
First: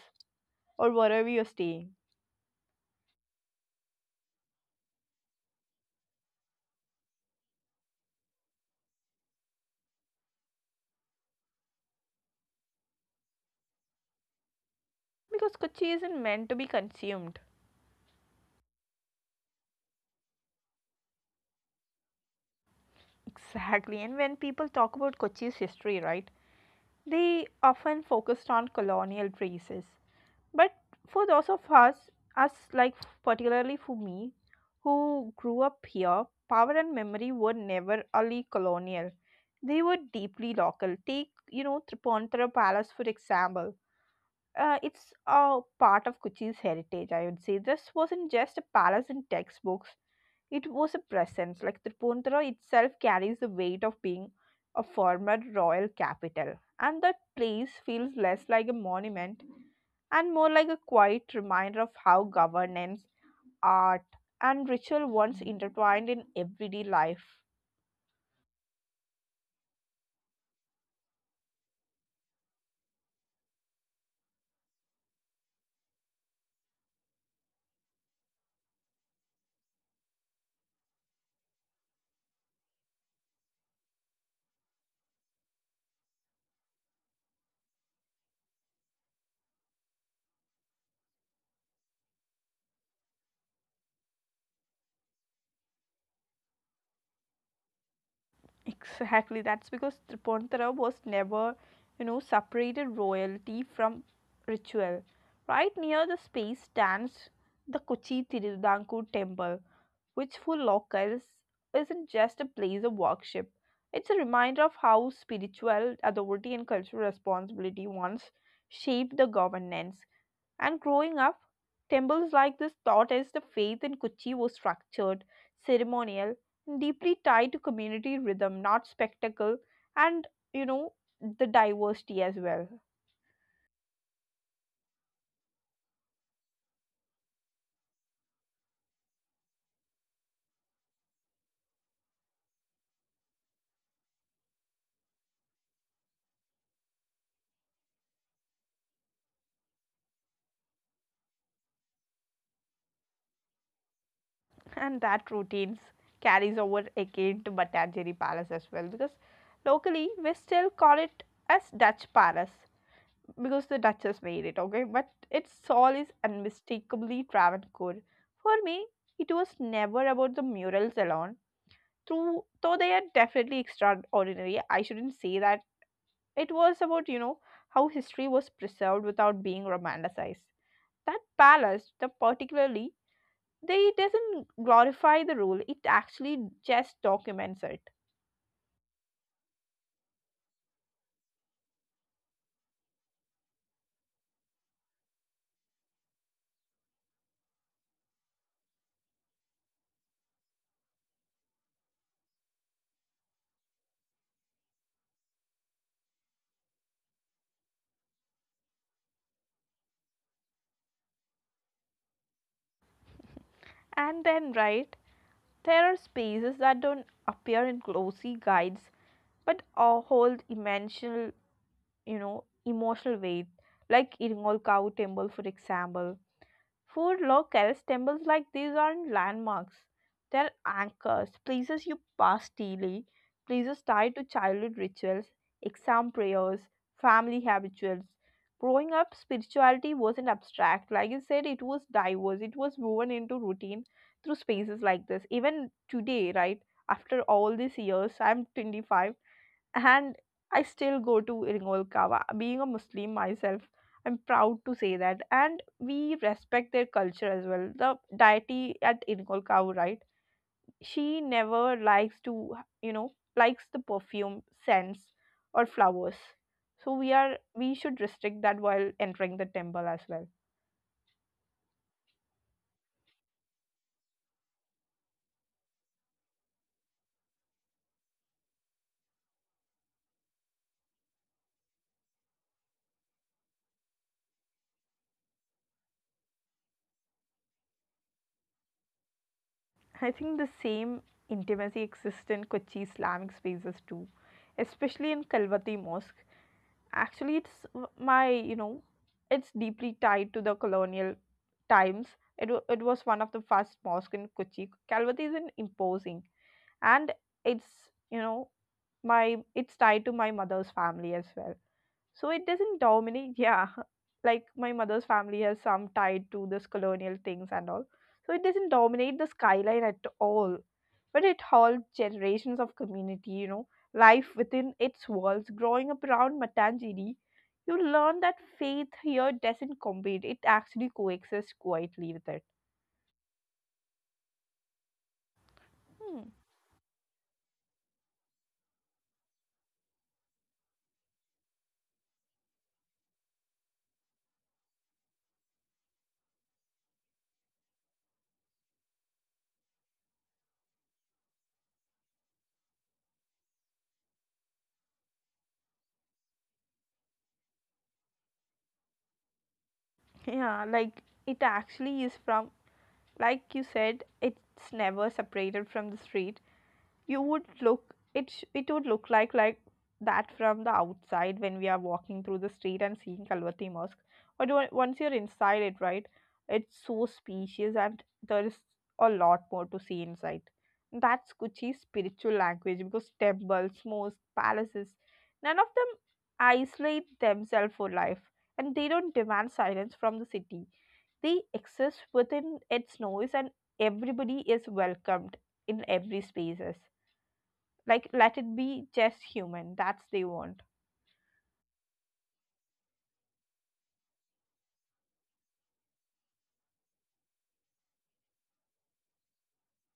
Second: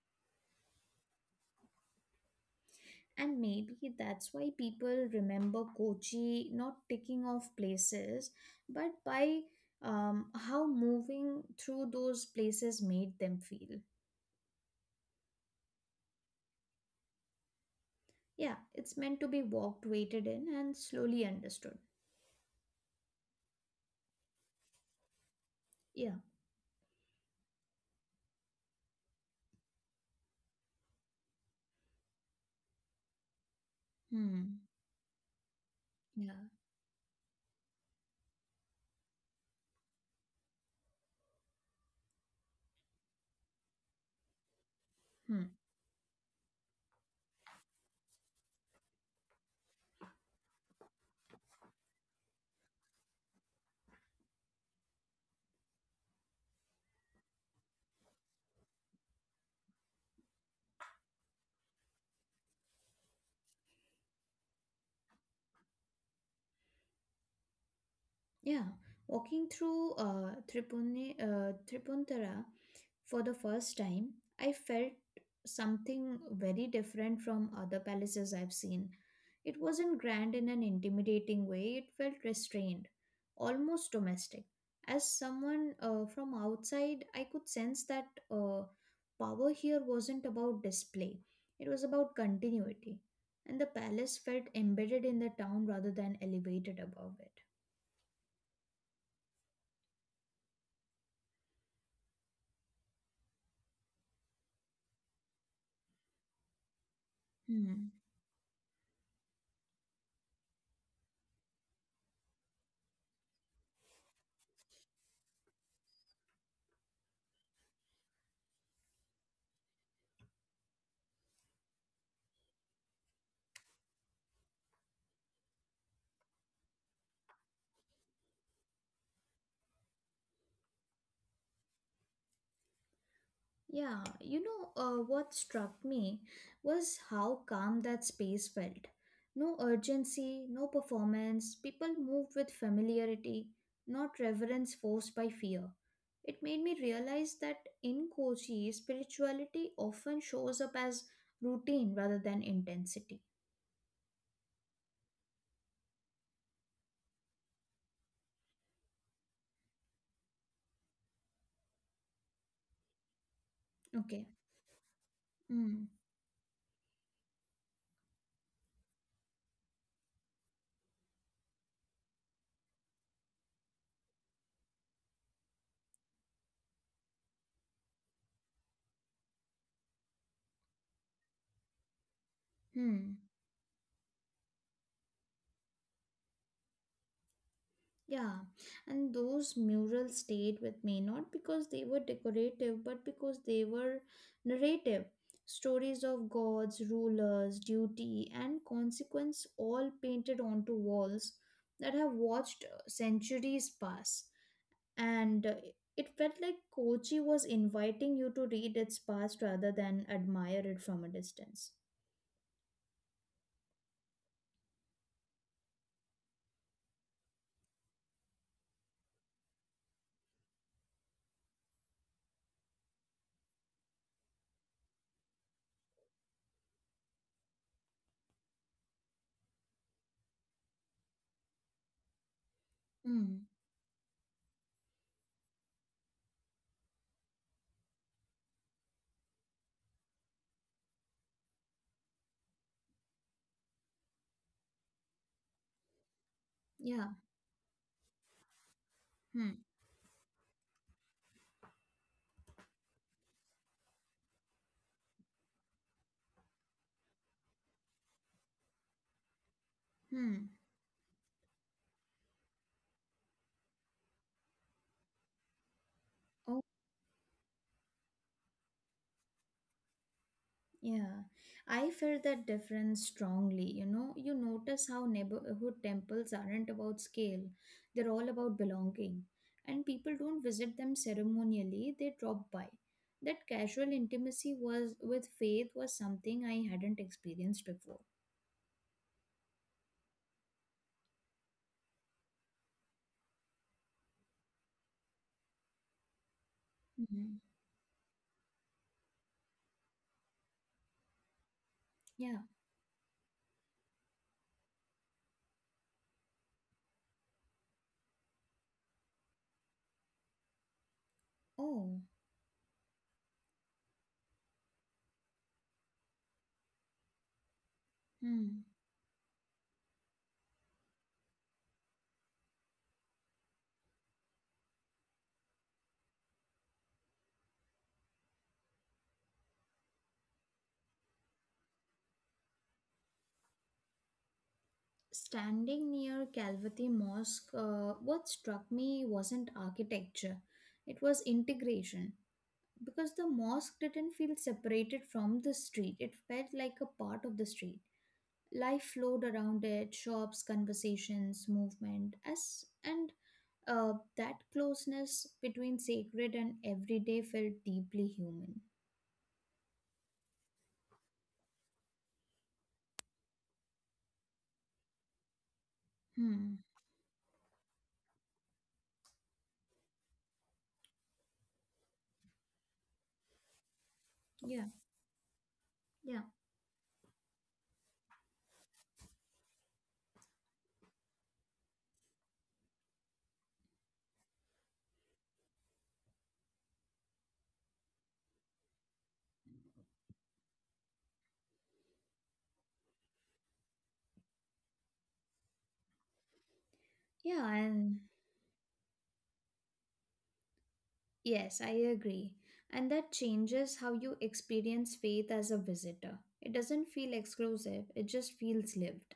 Speaker 1: or wherever you're staying.
Speaker 2: And maybe that's why people remember Kochi not ticking off places, but by how moving through those places made them feel.
Speaker 1: Because Kochi isn't meant to be consumed.
Speaker 2: Yeah, it's meant to be walked, waited in, and slowly understood.
Speaker 1: Exactly. And when people talk about Kochi's
Speaker 2: Yeah.
Speaker 1: history, right, they often focused on colonial traces. But for those of us, us like particularly for me,
Speaker 2: Hmm.
Speaker 1: who grew up here, power and
Speaker 2: Yeah.
Speaker 1: memory were never only colonial. They were deeply local. Take, you know, Tripantara Palace for example. It's a part of
Speaker 2: Hmm.
Speaker 1: Kochi's heritage, I would say. This wasn't just a palace in textbooks. It was a presence, like Tripundra itself carries the weight of being a former royal capital, and that place feels less like a monument and more like a quiet reminder of how governance, art, and ritual once intertwined in everyday life.
Speaker 2: Yeah, walking through Tripuntara for the first time, I felt something very different from other palaces I've seen. It wasn't grand in an intimidating way, it felt restrained, almost domestic. As someone from outside, I could sense that power here wasn't about display, it was about continuity. And the palace felt embedded in the town rather than elevated above it.
Speaker 1: Exactly, that's because Tripundra was never, you know, separated royalty from ritual. Right near the space stands the Kochi
Speaker 2: Hmm.
Speaker 1: Tirudanku temple, which for locals isn't just a place of worship. It's a reminder of how spiritual authority and cultural responsibility once shaped the governance. And growing up, temples like this taught us the faith in Kuchi was structured, ceremonial, and deeply tied to community rhythm, not spectacle, and you know, the diversity as well.
Speaker 2: Yeah, you know, what struck me was how calm that space felt. No urgency, no performance, people moved with familiarity, not reverence forced by fear. It made me realize that in Kochi, spirituality often shows up as routine rather than intensity.
Speaker 1: And that routines carries over again to Batanjeri Palace as well, because locally we still call it as Dutch Palace, because the Duchess made it, okay?
Speaker 2: Okay.
Speaker 1: But its soul is
Speaker 2: Mm.
Speaker 1: unmistakably Travancore. For me, it was never about the murals alone, through, though they are definitely extraordinary. I shouldn't say that. It was about, how history was preserved without being romanticized. That palace, the particularly they
Speaker 2: Hmm.
Speaker 1: doesn't glorify the rule, it actually just documents it.
Speaker 2: Yeah, and those murals stayed with me not because they were decorative, but because they were narrative. Stories of gods, rulers, duty, and consequence all painted onto walls that have watched centuries pass. And it felt like Kochi was inviting you to read its past rather than admire it from a distance.
Speaker 1: And then right, there are spaces that don't appear in glossy guides but all hold emotional, emotional weight, like Iringol cow temple for example. For locals, temples like these aren't landmarks. They're anchors, places you pass daily, places tied
Speaker 2: Hmm.
Speaker 1: to childhood rituals, exam prayers, family habituals. Growing up, spirituality wasn't abstract. Like you said, it was diverse, it was woven into routine through spaces like this. Even today, right, after all these
Speaker 2: Yeah.
Speaker 1: years, I'm 25, and
Speaker 2: Hmm.
Speaker 1: I still go to Ringol Kawa. Being a Muslim myself, I'm proud to say that. And we respect their culture as well. The deity at Ringol Kawa, right?
Speaker 2: Hmm.
Speaker 1: She never likes to, likes the perfume, scents, or flowers. So we should restrict that while entering the temple as well.
Speaker 2: Yeah, I felt that difference strongly. You know, you notice how neighborhood temples aren't about scale, they're all about belonging. And people don't visit them ceremonially, they drop by. That casual intimacy was with faith was something I hadn't experienced before.
Speaker 1: I think the same intimacy exists in Kochi Islamic spaces too, especially in Kalvati Mosque. Actually, it's
Speaker 2: Mhm.
Speaker 1: my you know it's deeply tied to the colonial times. It it
Speaker 2: Yeah.
Speaker 1: was one of the first mosque in Kochi. Calvati is an imposing, and it's, you know my, it's tied to my mother's family as well, so it
Speaker 2: Oh.
Speaker 1: doesn't dominate, yeah. (laughs) Like my mother's family has some tied to this colonial things and all. So it doesn't dominate the
Speaker 2: Hmm.
Speaker 1: skyline at all. But it holds generations of community, life within its walls. Growing up around Matanjiri, you learn that faith here doesn't compete, it actually coexists quietly with it. Hmm.
Speaker 2: Standing near Calvati Mosque, what struck me wasn't architecture, it was integration. Because the mosque didn't feel separated from the street, it felt like a part of the street, life flowed around it, shops, conversations, movement, as and that closeness between sacred and everyday felt deeply human.
Speaker 1: Yeah, like it actually is from, like you said, it's never separated from the street. You
Speaker 2: Hmm.
Speaker 1: would look it it would look like that from the outside when we are walking through the street and seeing Kalvati Mosque. But once you're
Speaker 2: Yeah.
Speaker 1: inside it, right, it's
Speaker 2: Yeah.
Speaker 1: so spacious and there is a lot more to see inside. That's Kuchi's spiritual language, because temples, mosques, palaces, none of them isolate themselves for life, and they don't demand silence from the city. They exist within its noise, and everybody is welcomed in every spaces, like
Speaker 2: Yeah.
Speaker 1: let it
Speaker 2: And
Speaker 1: be just human, that's they want.
Speaker 2: yes, I agree. And that changes how you experience faith as a visitor. It doesn't feel exclusive, it just feels lived.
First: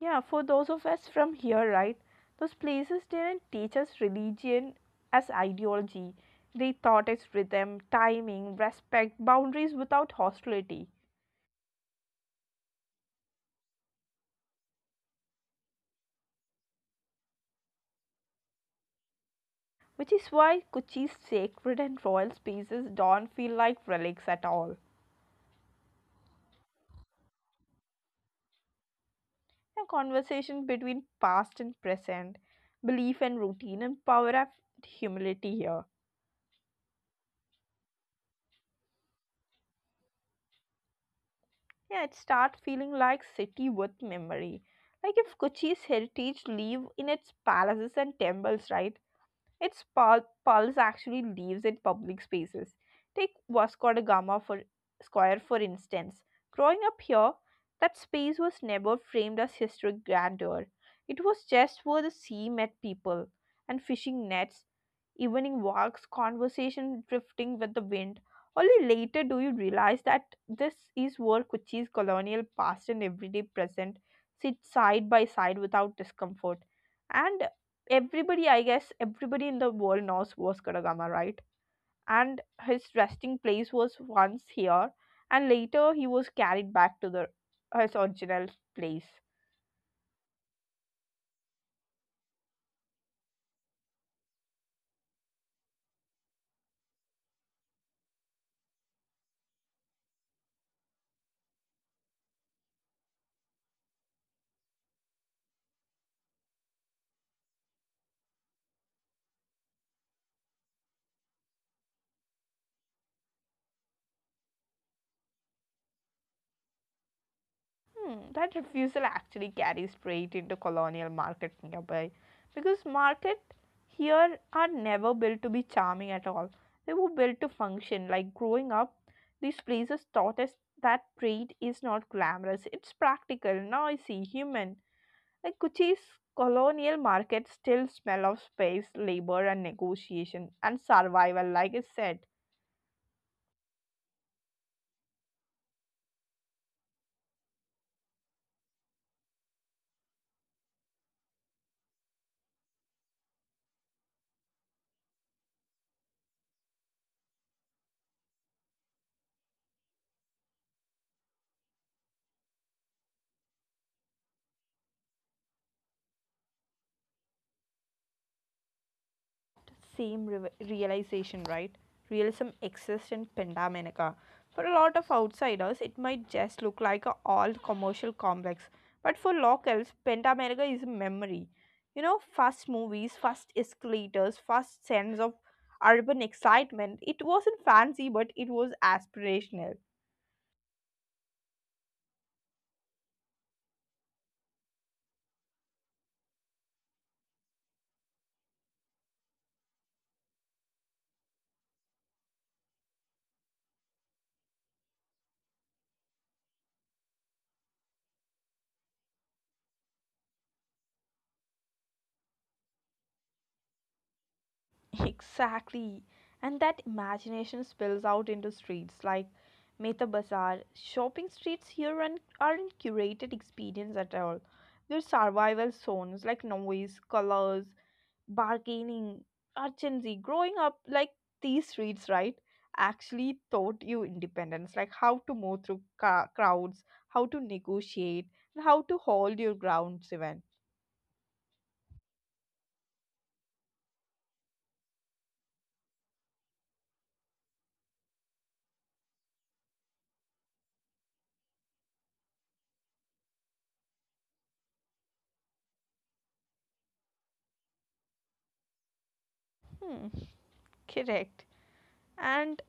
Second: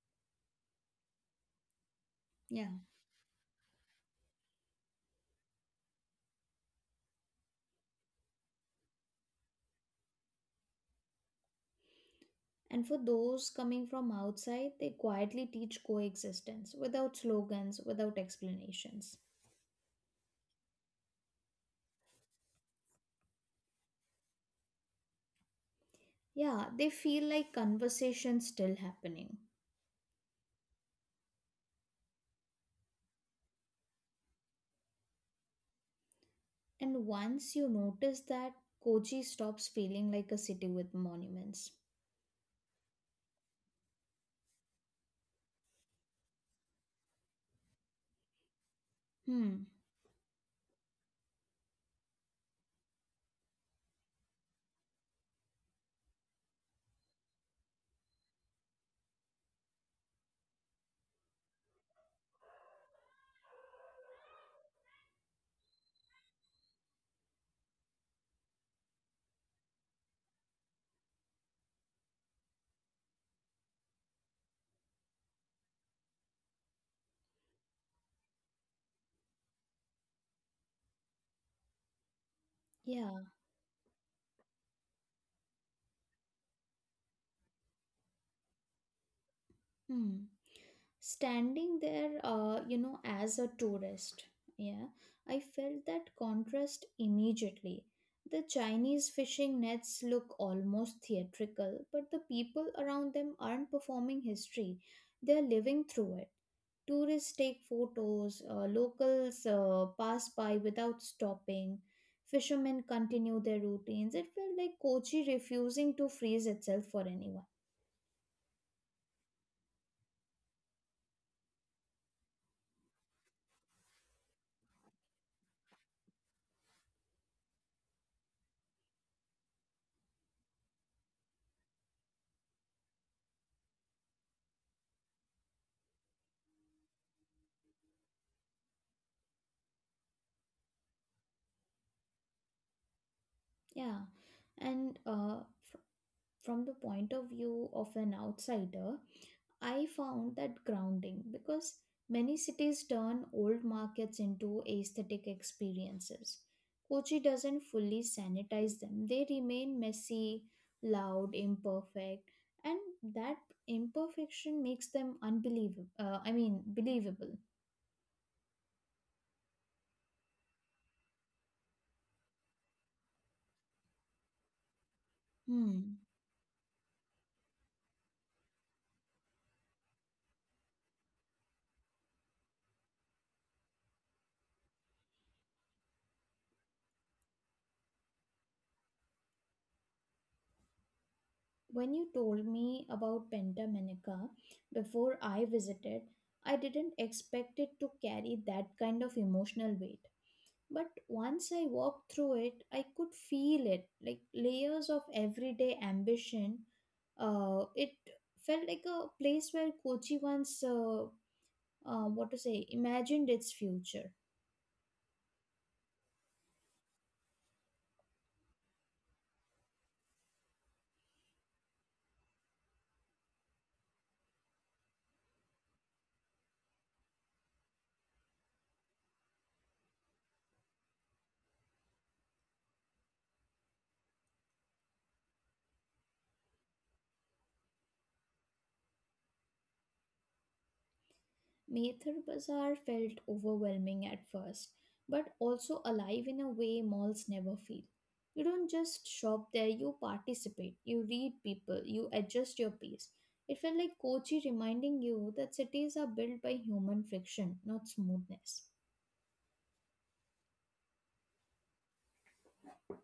Speaker 1: Yeah, for those of us from here, right, those
Speaker 2: Yeah.
Speaker 1: places didn't teach us religion as ideology. They taught us rhythm, timing, respect, boundaries without hostility,
Speaker 2: And for those coming from outside, they quietly teach coexistence without slogans, without explanations.
Speaker 1: which is why Kochi's sacred and royal spaces don't feel like relics at all.
Speaker 2: Yeah, they feel like conversations still happening.
Speaker 1: A conversation between past and present, belief and routine, and power of humility here.
Speaker 2: And once you notice that, Kochi stops feeling like a city with monuments.
Speaker 1: Yeah, it starts feeling like city with memory. Like if Kochi's heritage live in its palaces and temples, right?
Speaker 2: Hmm,
Speaker 1: Its pulse actually leaves in public spaces. Take Vasco da Gama for Square, for instance. Growing up here, that space was never framed as historic grandeur. It was just where the sea met people, and fishing nets, evening walks, conversation drifting with the wind. Only later do you realize that this is where Kochi's colonial past and everyday present sit side by side without discomfort. And everybody, I guess everybody in the world knows Vasco da Gama, right, and his
Speaker 2: yeah,
Speaker 1: resting place was once here, and later he was carried back to the his original place.
Speaker 2: hmm. Standing there you know, as a tourist, yeah, I felt that contrast immediately. The Chinese fishing nets look almost theatrical, but the people around them aren't performing history, they're living through it. Tourists take photos, locals pass by without stopping, fishermen continue their routines. It felt like Kochi refusing to freeze itself for anyone.
Speaker 1: Hmm, that refusal actually carries freight into colonial market nearby, because market here are never built to be charming at all. They were built to function. Like growing up, these places taught us that trade is not glamorous, it's practical, noisy, human. Like Kochi's colonial markets still smell of space, labor, and negotiation and survival, like I said.
Speaker 2: Yeah, and from the point of view of an outsider, I found that grounding because many cities turn old markets into aesthetic experiences. Kochi doesn't fully sanitize them, they remain messy, loud, imperfect, and that imperfection makes them unbelievable. I mean, believable.
Speaker 1: Same realization, right? Realism exists in Pandaminica. For a lot of
Speaker 2: Hmm.
Speaker 1: outsiders, it might just look like a old commercial complex, but for locals, Pandaminica is a memory. You know, first movies, first escalators, first sense of urban excitement. It wasn't fancy, but it was aspirational.
Speaker 2: When you told me about Pentamenica before I visited, I didn't expect it to carry that kind of emotional weight. But once I walked through it, I could feel it, like layers of everyday ambition. It felt like a place where Kochi once, what to say, imagined its future.
Speaker 1: (laughs) Exactly. And that imagination spills out into streets like Mehta Bazaar. Shopping streets here aren't curated experience at all. They're survival zones, like noise, colors, bargaining, urgency. Growing up like these streets, right, actually taught you independence, like how to move through crowds, how to negotiate, and how to hold your grounds even.
Speaker 2: Mather Bazaar felt overwhelming at first, but also alive in a way malls never feel. You don't just shop there, you participate, you read people, you adjust your pace. It felt like Kochi reminding you that cities are built by human friction, not smoothness.
Speaker 1: Hmm, correct. And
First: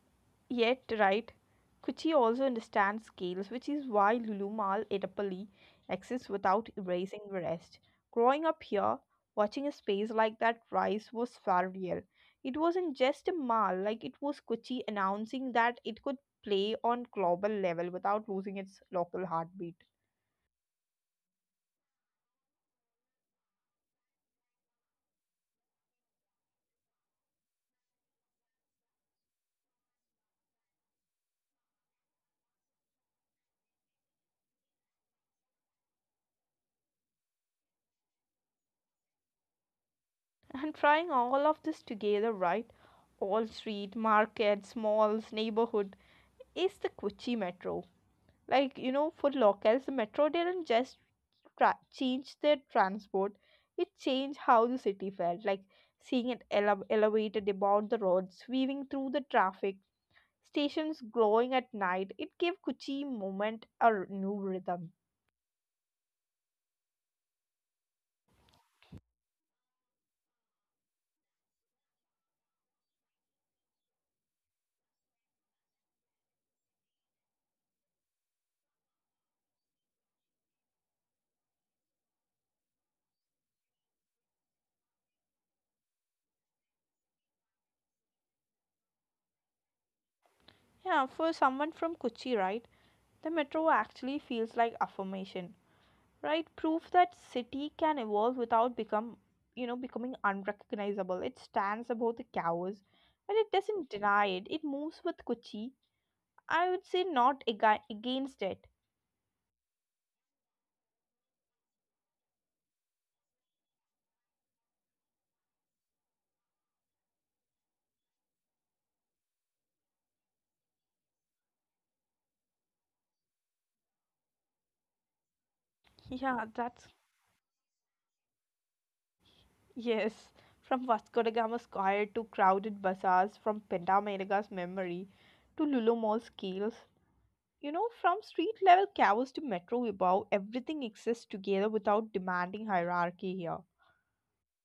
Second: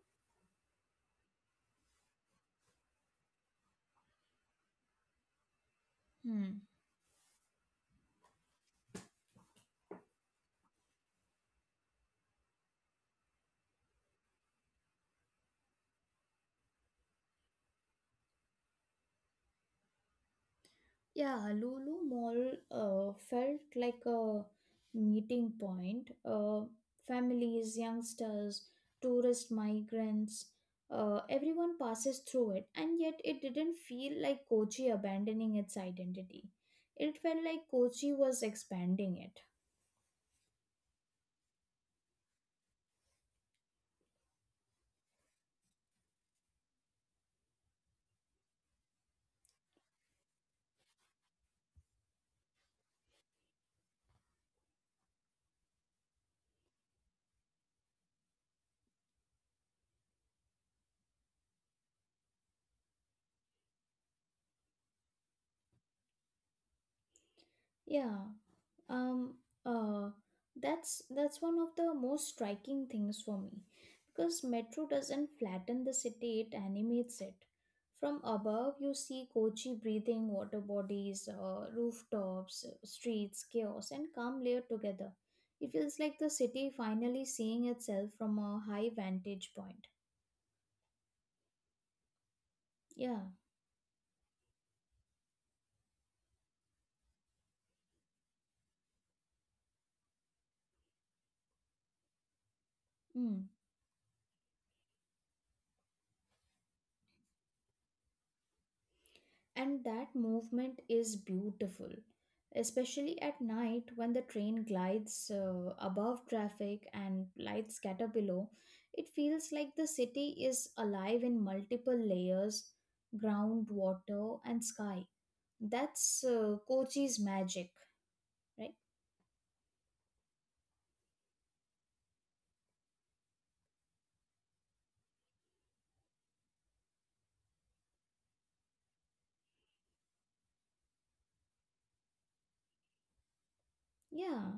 Speaker 1: yet, right, Kuchi also understands scales, which is why Lulumal Edapally exists
Speaker 2: Hmm.
Speaker 1: without erasing the rest. Growing up here, watching a space like that rise was surreal. It wasn't just a mall, like it was Kuchi announcing that it could play on global level without losing its local heartbeat.
Speaker 2: Yeah, Lulu Mall felt like a meeting point. Families, youngsters, tourist migrants, everyone passes through it, and yet it didn't feel like Kochi abandoning its identity. It felt like Kochi was expanding it.
Speaker 1: And trying all of this together, right? All street, markets, malls, neighborhood is the Kuchi Metro. Like, you know, for locals, the metro didn't just change their transport, it changed how the city felt. Like, seeing it elevated about the roads, weaving through the traffic, stations glowing at night, it gave Kochi moment a new rhythm.
Speaker 2: Yeah, um uh that's one of the most striking things for me, because metro doesn't flatten the city, it animates it. From above, you see Kochi breathing, water bodies, rooftops, streets, chaos and calm layered together. It feels like the city finally seeing itself from a high vantage point.
Speaker 1: Yeah, for someone from Kochi, right,
Speaker 2: Yeah.
Speaker 1: the metro actually feels like affirmation. Right, proof that city can evolve without become you know becoming unrecognizable. It stands above the cows, but it
Speaker 2: Mm.
Speaker 1: doesn't deny it, it moves with Kuchi, I would say, not against it.
Speaker 2: And that movement is beautiful, especially at night, when the train glides above traffic and lights scatter below. It feels like the city is alive in multiple layers, ground, water, and sky. That's
Speaker 1: Yeah, that's
Speaker 2: Kochi's magic. Right.
Speaker 1: yes. From Vasco da Gama square to crowded bazaars, from Pentamerga's memory to Lulu Mall scales, from street level cows to metro above, everything exists together without demanding hierarchy here.
Speaker 2: Yeah,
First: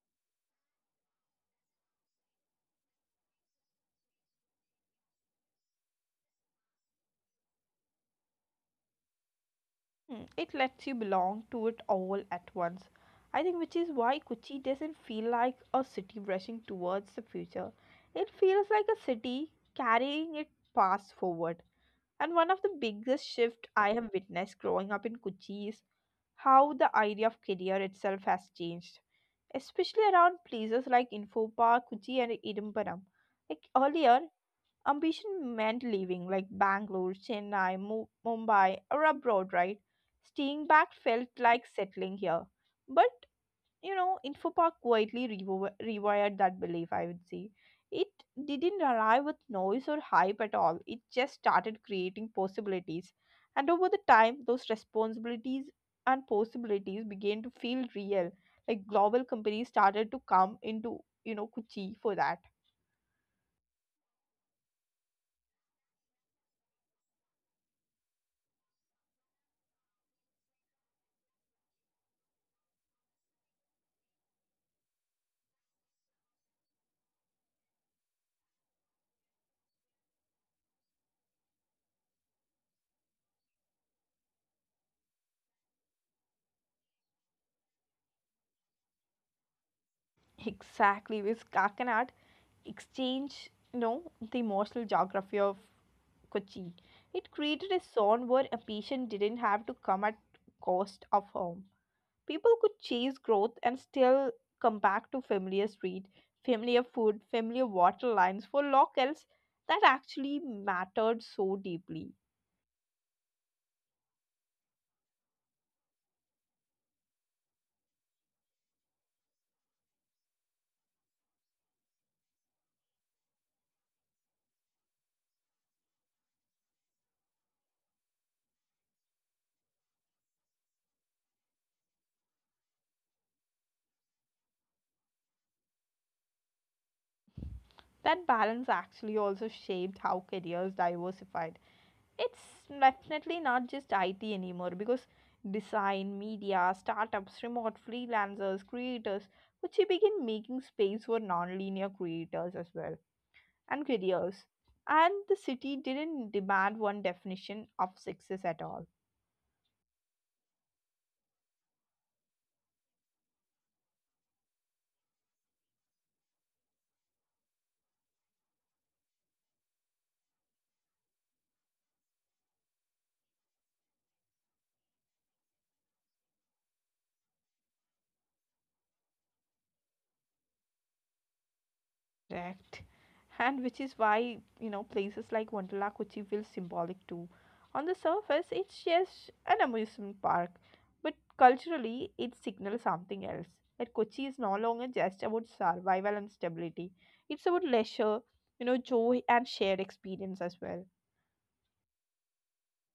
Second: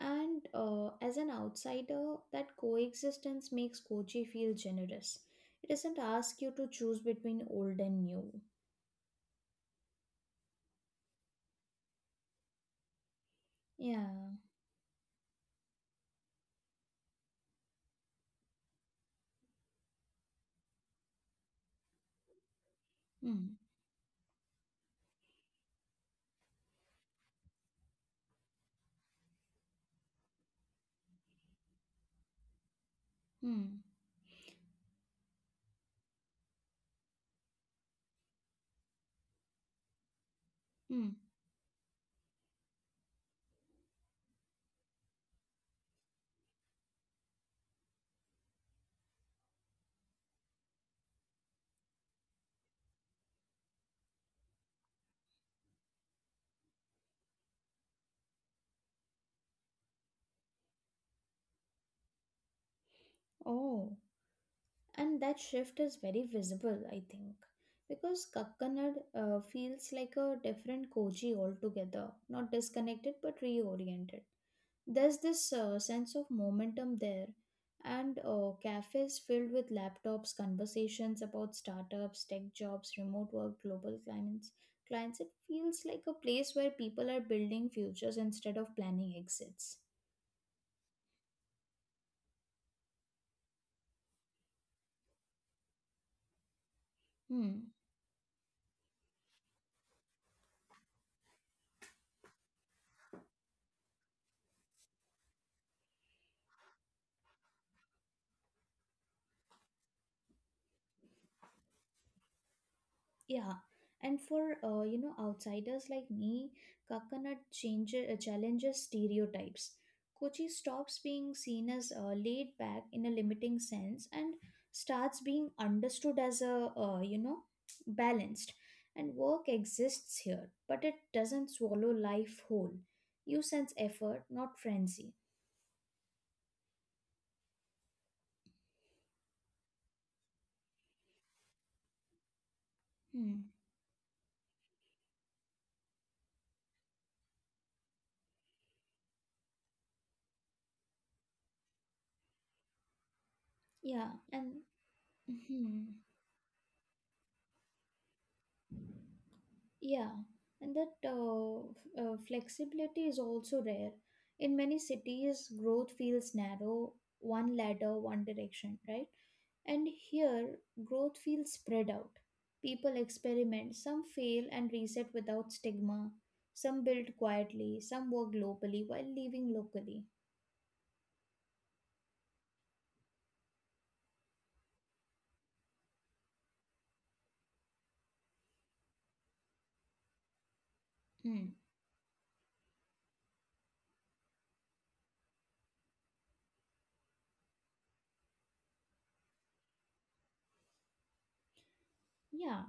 Speaker 2: and as an outsider, that coexistence makes Kochi feel generous. It doesn't ask you to choose between old and new.
Speaker 1: Mm, it lets you belong to it all at once. I think which is
Speaker 2: Yeah.
Speaker 1: why Kochi doesn't feel like a city rushing towards the future. It feels like a city carrying its past forward. And one of the biggest
Speaker 2: Hmm.
Speaker 1: shifts I have witnessed growing up in Kochi is how the idea of career itself has changed, especially around places like Info Park, Kochi, and Idambaram. Like
Speaker 2: Hmm.
Speaker 1: earlier, ambition meant leaving, like Bangalore, Chennai, Mumbai, or abroad, right? Staying back
Speaker 2: Hmm.
Speaker 1: felt like settling here. But, Infopark quietly rewired that belief, I would say. It didn't arrive with noise or hype at all, it just started creating possibilities. And over the time, those responsibilities and possibilities began to feel real. Like global companies started to come into, Kuchi for that.
Speaker 2: Oh, and that shift is very visible, I think, because Kakkanad feels like a different Koji altogether, not disconnected but reoriented. There's this sense of momentum there, and cafes filled with laptops, conversations about startups, tech jobs, remote work, global clients. Clients, it feels like a place where people are building futures instead of planning exits.
Speaker 1: Exactly, with Kakanad, exchange, the emotional geography of Kochi. It created a
Speaker 2: Hmm.
Speaker 1: zone where a patient didn't have to come at cost of home. People could chase growth and still come back to familiar street, familiar food, familiar water lines. For locals, that actually mattered so deeply.
Speaker 2: Yeah, and for you know, outsiders like me, coconut changes challenges stereotypes. Kochi stops being seen as laid back in a limiting sense and starts being understood as a you know, balanced. And work exists here, but it doesn't swallow life whole. You sense effort, not frenzy.
Speaker 1: That balance actually also shaped how careers diversified. It's definitely not
Speaker 2: Hmm.
Speaker 1: just IT anymore, because design, media, startups, remote freelancers, creators, which they begin making space for non-linear creators as well and
Speaker 2: Yeah,
Speaker 1: careers.
Speaker 2: and
Speaker 1: And the city
Speaker 2: hmm.
Speaker 1: didn't demand one definition of success at all.
Speaker 2: Yeah, and that flexibility is also rare. In many cities, growth feels narrow, one ladder, one direction, right? And here, growth feels spread out. People experiment, some fail and reset without stigma, some build quietly, some work globally while leaving locally.
Speaker 1: Correct. And which is why, places like Wonderla Kochi feel symbolic too. On the surface, it's just an amusement park, but
Speaker 2: Hmm.
Speaker 1: culturally, it signals something else. That Kochi is no longer just about survival and stability, it's about leisure, joy and shared experience as well.
Speaker 2: Yeah,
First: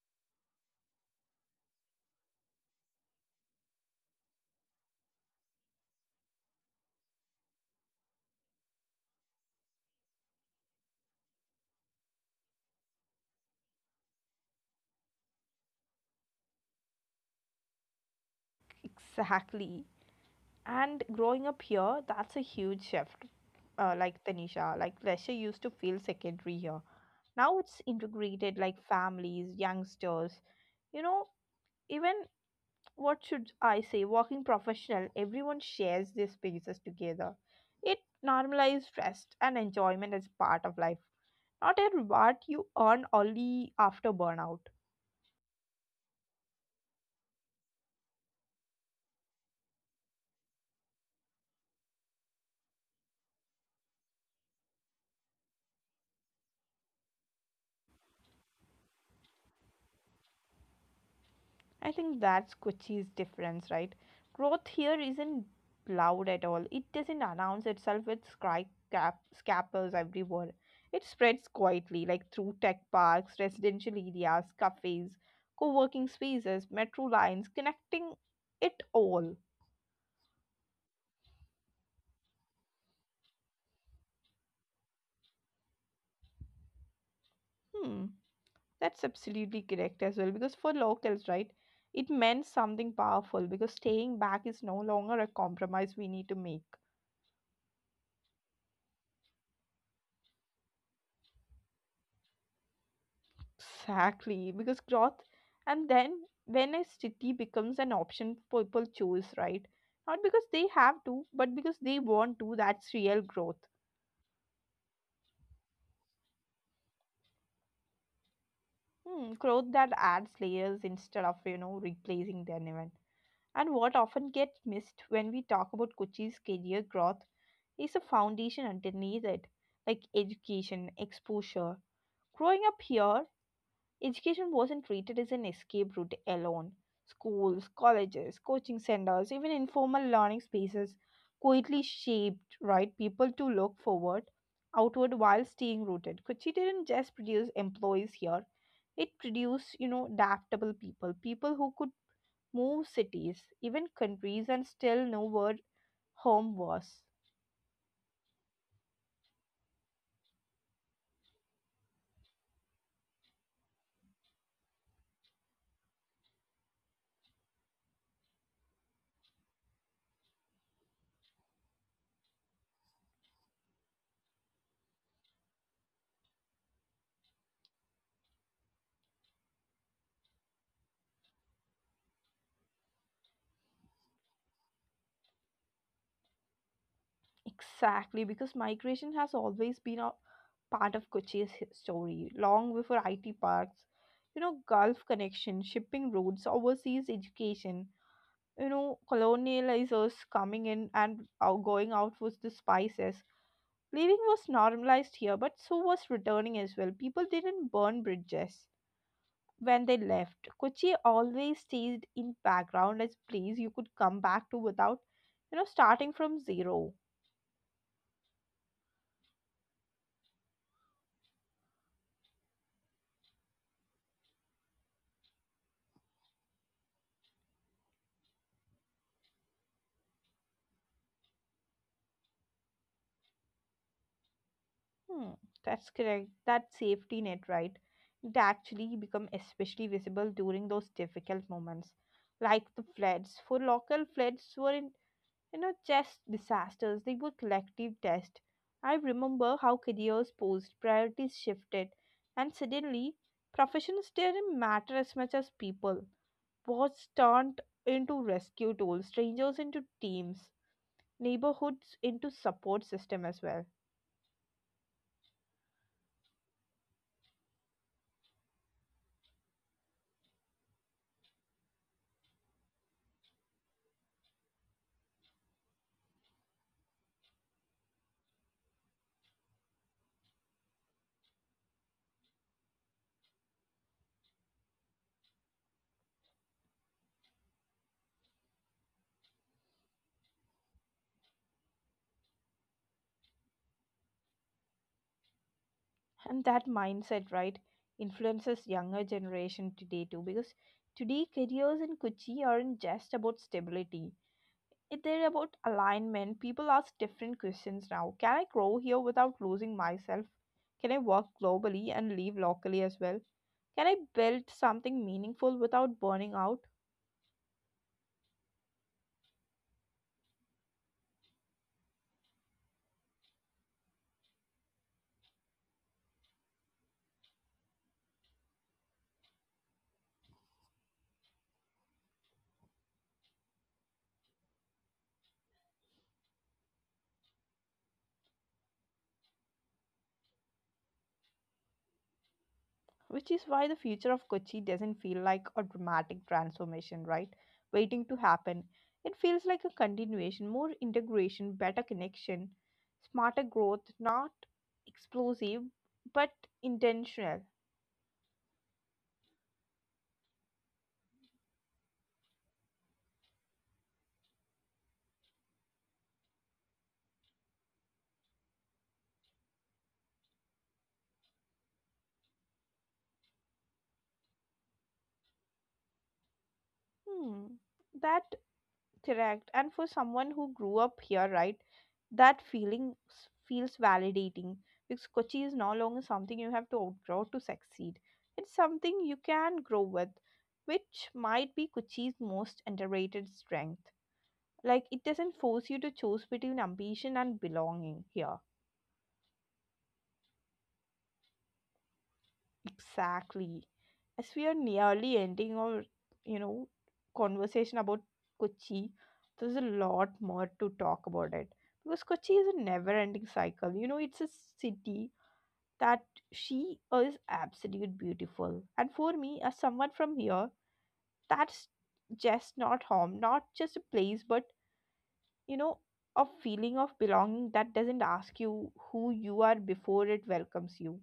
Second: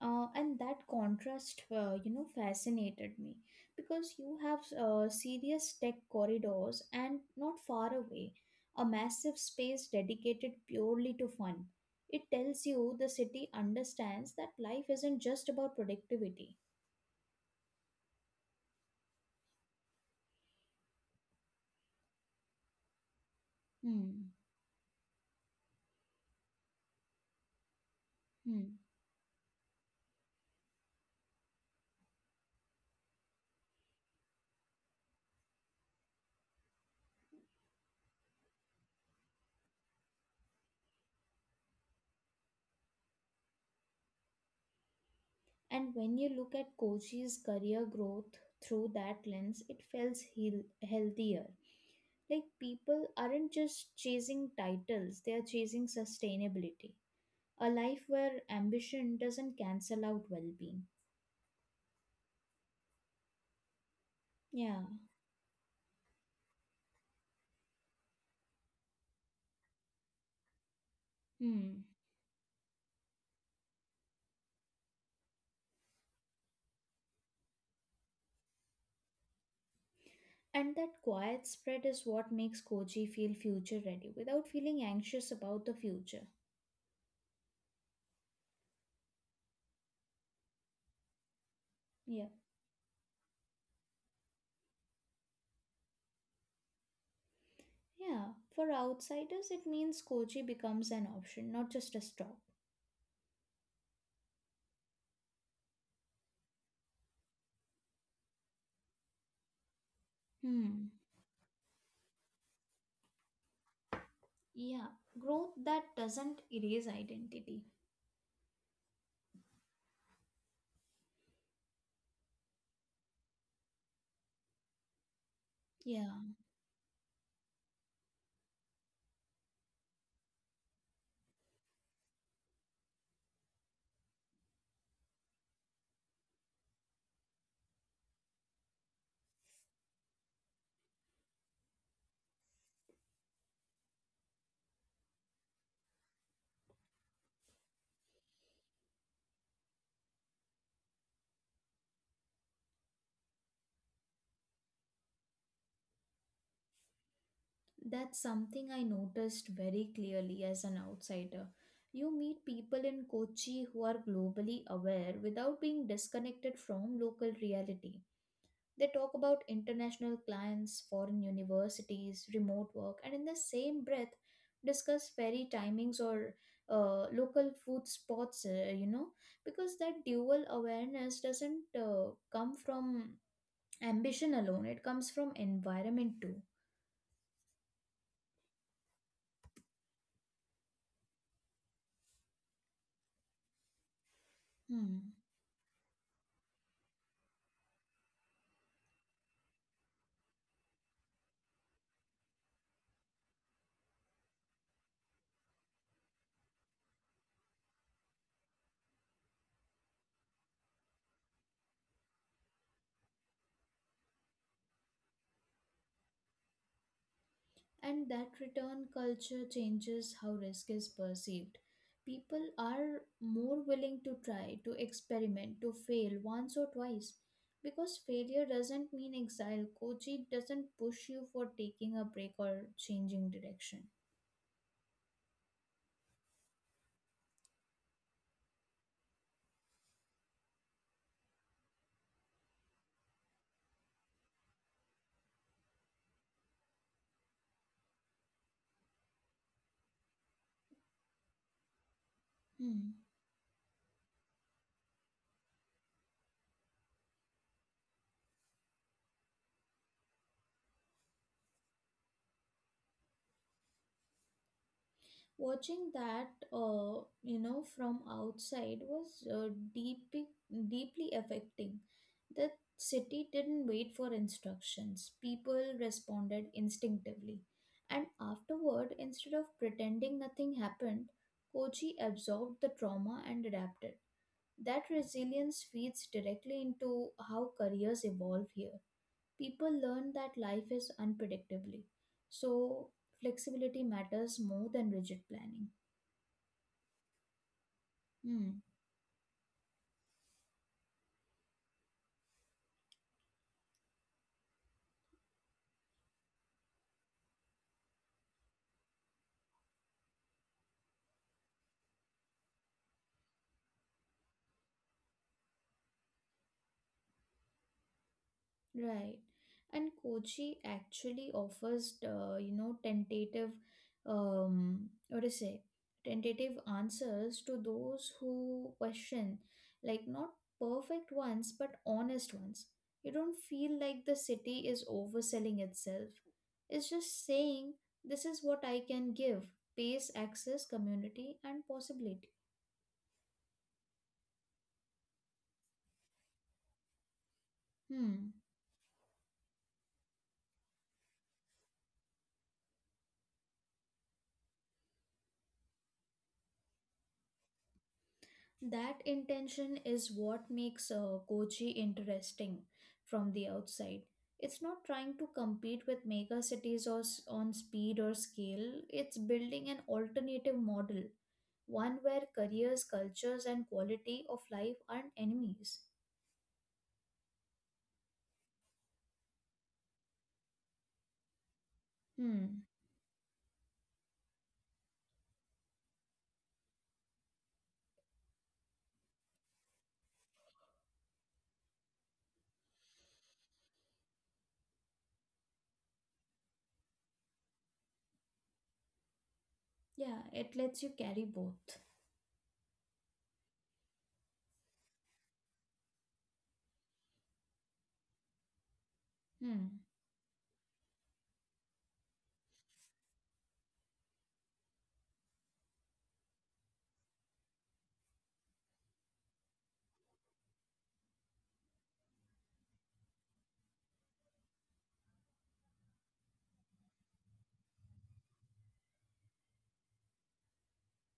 Speaker 2: and that contrast, you know, fascinated me because you have serious tech corridors and not far away, a massive space dedicated purely to fun. It tells you the city understands that life isn't just about productivity.
Speaker 1: Exactly. And growing up here, that's a huge shift. Like
Speaker 2: Hmm.
Speaker 1: Tanisha, like leisure used to feel secondary here, now it's integrated,
Speaker 2: Hmm.
Speaker 1: like families, youngsters, you know even what should I say, working professional, everyone shares their spaces together. It normalizes rest and enjoyment as part of life, not a reward you earn only after burnout.
Speaker 2: And when you look at Kochi's career growth through that lens, it feels healthier. Like people aren't just chasing titles, they are chasing sustainability. A life where ambition doesn't cancel out well being.
Speaker 1: I think that's Kochi's difference, right?
Speaker 2: Yeah.
Speaker 1: Growth here isn't loud at all. It doesn't announce itself with sky cap scalpers everywhere. It spreads
Speaker 2: Hmm.
Speaker 1: quietly, like through tech parks, residential areas, cafes, co-working spaces, metro lines, connecting it all.
Speaker 2: And that quiet spread is what makes Koji feel future ready without feeling anxious about the future.
Speaker 1: Hmm, that's absolutely correct as well. Because for locals, right,
Speaker 2: Yeah.
Speaker 1: it meant something powerful. Because staying back is no longer a compromise we need to make.
Speaker 2: Yeah. For outsiders, it means Koji becomes an option, not just a stop.
Speaker 1: Exactly, because growth, and then when a city becomes an option, people choose, right? Not because
Speaker 2: Hmm.
Speaker 1: they have to, but because they want to, that's real growth.
Speaker 2: Yeah. Growth that doesn't erase identity.
Speaker 1: Hmm, growth that adds layers instead of, replacing them even. And what often gets missed when we talk
Speaker 2: Yeah.
Speaker 1: about Kochi's career growth is the foundation underneath it, like education, exposure. Growing up here, education wasn't treated as an escape route alone. Schools, colleges, coaching centers, even informal learning spaces quietly shaped right people to look forward, outward while staying rooted. Kochi didn't just produce employees here; it produced, adaptable people, people who could move cities, even countries, and still know where home was.
Speaker 2: That's something I noticed very clearly as an outsider. You meet people in Kochi who are globally aware without being disconnected from local reality. They talk about international clients, foreign universities, remote work, and in the same breath, discuss ferry timings or local food spots, you know, because that dual awareness doesn't come from ambition alone, it comes from environment too.
Speaker 1: Exactly, because migration has always been a part of Kochi's story, long before IT parks. You know, Gulf
Speaker 2: Hmm.
Speaker 1: connection, shipping routes, overseas education. You know, colonializers coming in and out, going out with the spices. Leaving was normalized here, but so was returning as well. People didn't burn bridges when they left. Kochi always stayed in background as place you could come back to without, starting from zero.
Speaker 2: And that return culture changes how risk is perceived. People are more willing to try, to experiment, to fail once or twice. Because failure doesn't mean exile, Kochi doesn't push you for taking a break or changing direction.
Speaker 1: Hmm, that's correct. That safety net, right? It actually become especially visible during those difficult moments, like the floods. For local floods weren't, just disasters. They were collective tests. I remember how careers posed, priorities shifted, and
Speaker 2: Hmm.
Speaker 1: suddenly professions didn't matter as much as people. Was turned into rescue tools, strangers into teams, neighborhoods into support system as well.
Speaker 2: Watching that, you know, from outside was deep, deeply affecting. The city didn't wait for instructions. People responded instinctively. And afterward, instead of pretending nothing happened, Kochi absorbed the trauma and adapted. That resilience feeds directly into how careers evolve here. People learn that life is unpredictably. So, flexibility matters more than rigid planning.
Speaker 1: And that mindset, right,
Speaker 2: Hmm.
Speaker 1: influences younger generation today too, because today careers in Kochi aren't just about stability, they're about alignment. People ask different questions now. Can I grow here without losing myself? Can I work globally and live locally as well? Can I build something meaningful without burning out?
Speaker 2: Right. And Kochi actually offers, you know, tentative, what to say, tentative answers to those who question, like not perfect ones, but honest ones. You don't feel like the city is overselling itself. It's just saying, this is what I can give, pace, access, community, and possibility.
Speaker 1: Which is why the future of Kochi doesn't feel like a dramatic transformation, right? Waiting to
Speaker 2: Hmm.
Speaker 1: happen. It feels like a continuation, more integration, better connection, smarter growth, not explosive, but intentional.
Speaker 2: That intention is what makes Kochi interesting from the outside. It's not trying to compete with mega cities or on speed or scale. It's building an alternative model, one where careers, cultures, and quality of life aren't enemies.
Speaker 1: Hmm. That correct. And for someone who grew up here, right, that
Speaker 2: Hmm.
Speaker 1: feeling feels validating, because Kochi is no longer something you have to outgrow to succeed. It's something you can grow with, which might be Kochi's most underrated strength. Like, it doesn't force you to choose between ambition and belonging here.
Speaker 2: Yeah, it lets you carry both.
Speaker 1: Exactly. As we are nearly ending our, you know, conversation about Kochi, there's a
Speaker 2: Hmm.
Speaker 1: lot more to talk about it. Because Kochi is a never-ending cycle. You know, it's a city that she is absolutely beautiful. And for me, as someone from here, that's just not home, not just a place, but, you know, a feeling of belonging that doesn't ask you who you are before it welcomes you.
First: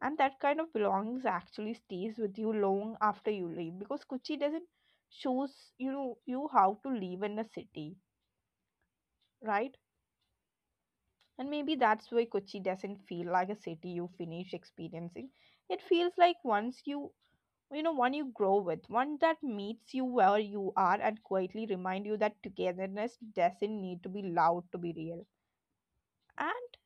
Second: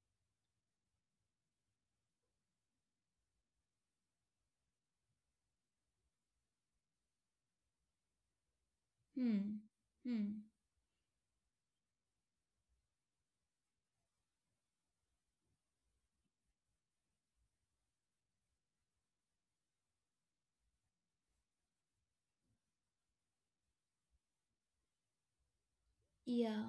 Speaker 1: And that kind of belongings actually stays with you long after you leave, because Kuchi doesn't shows, you how to live in a city,
Speaker 2: Hmm.
Speaker 1: right?
Speaker 2: Hmm.
Speaker 1: And maybe that's why Kochi doesn't feel like a city you finish experiencing. It feels like once you, you know one you grow with, one that meets you where you are and quietly remind you that togetherness doesn't need to be loud to be real. And
Speaker 2: Yeah.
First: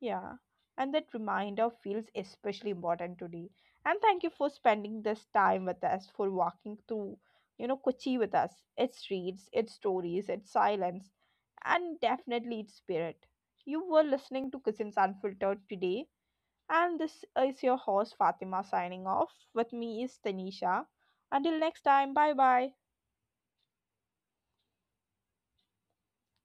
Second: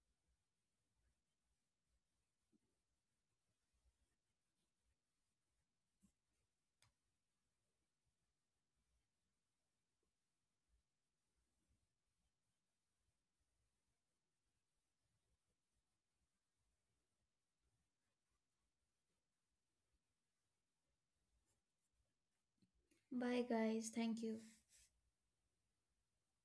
Speaker 1: yeah, and that reminder feels especially important today. And thank you for spending this time with us, for walking through, Kochi with us, its streets, its stories, its silence, and definitely its spirit. You were listening to Cousins Unfiltered today, and this is your host Fatima signing off. With me is Tanisha. Until next time, bye bye.
Speaker 2: Bye, guys. Thank you.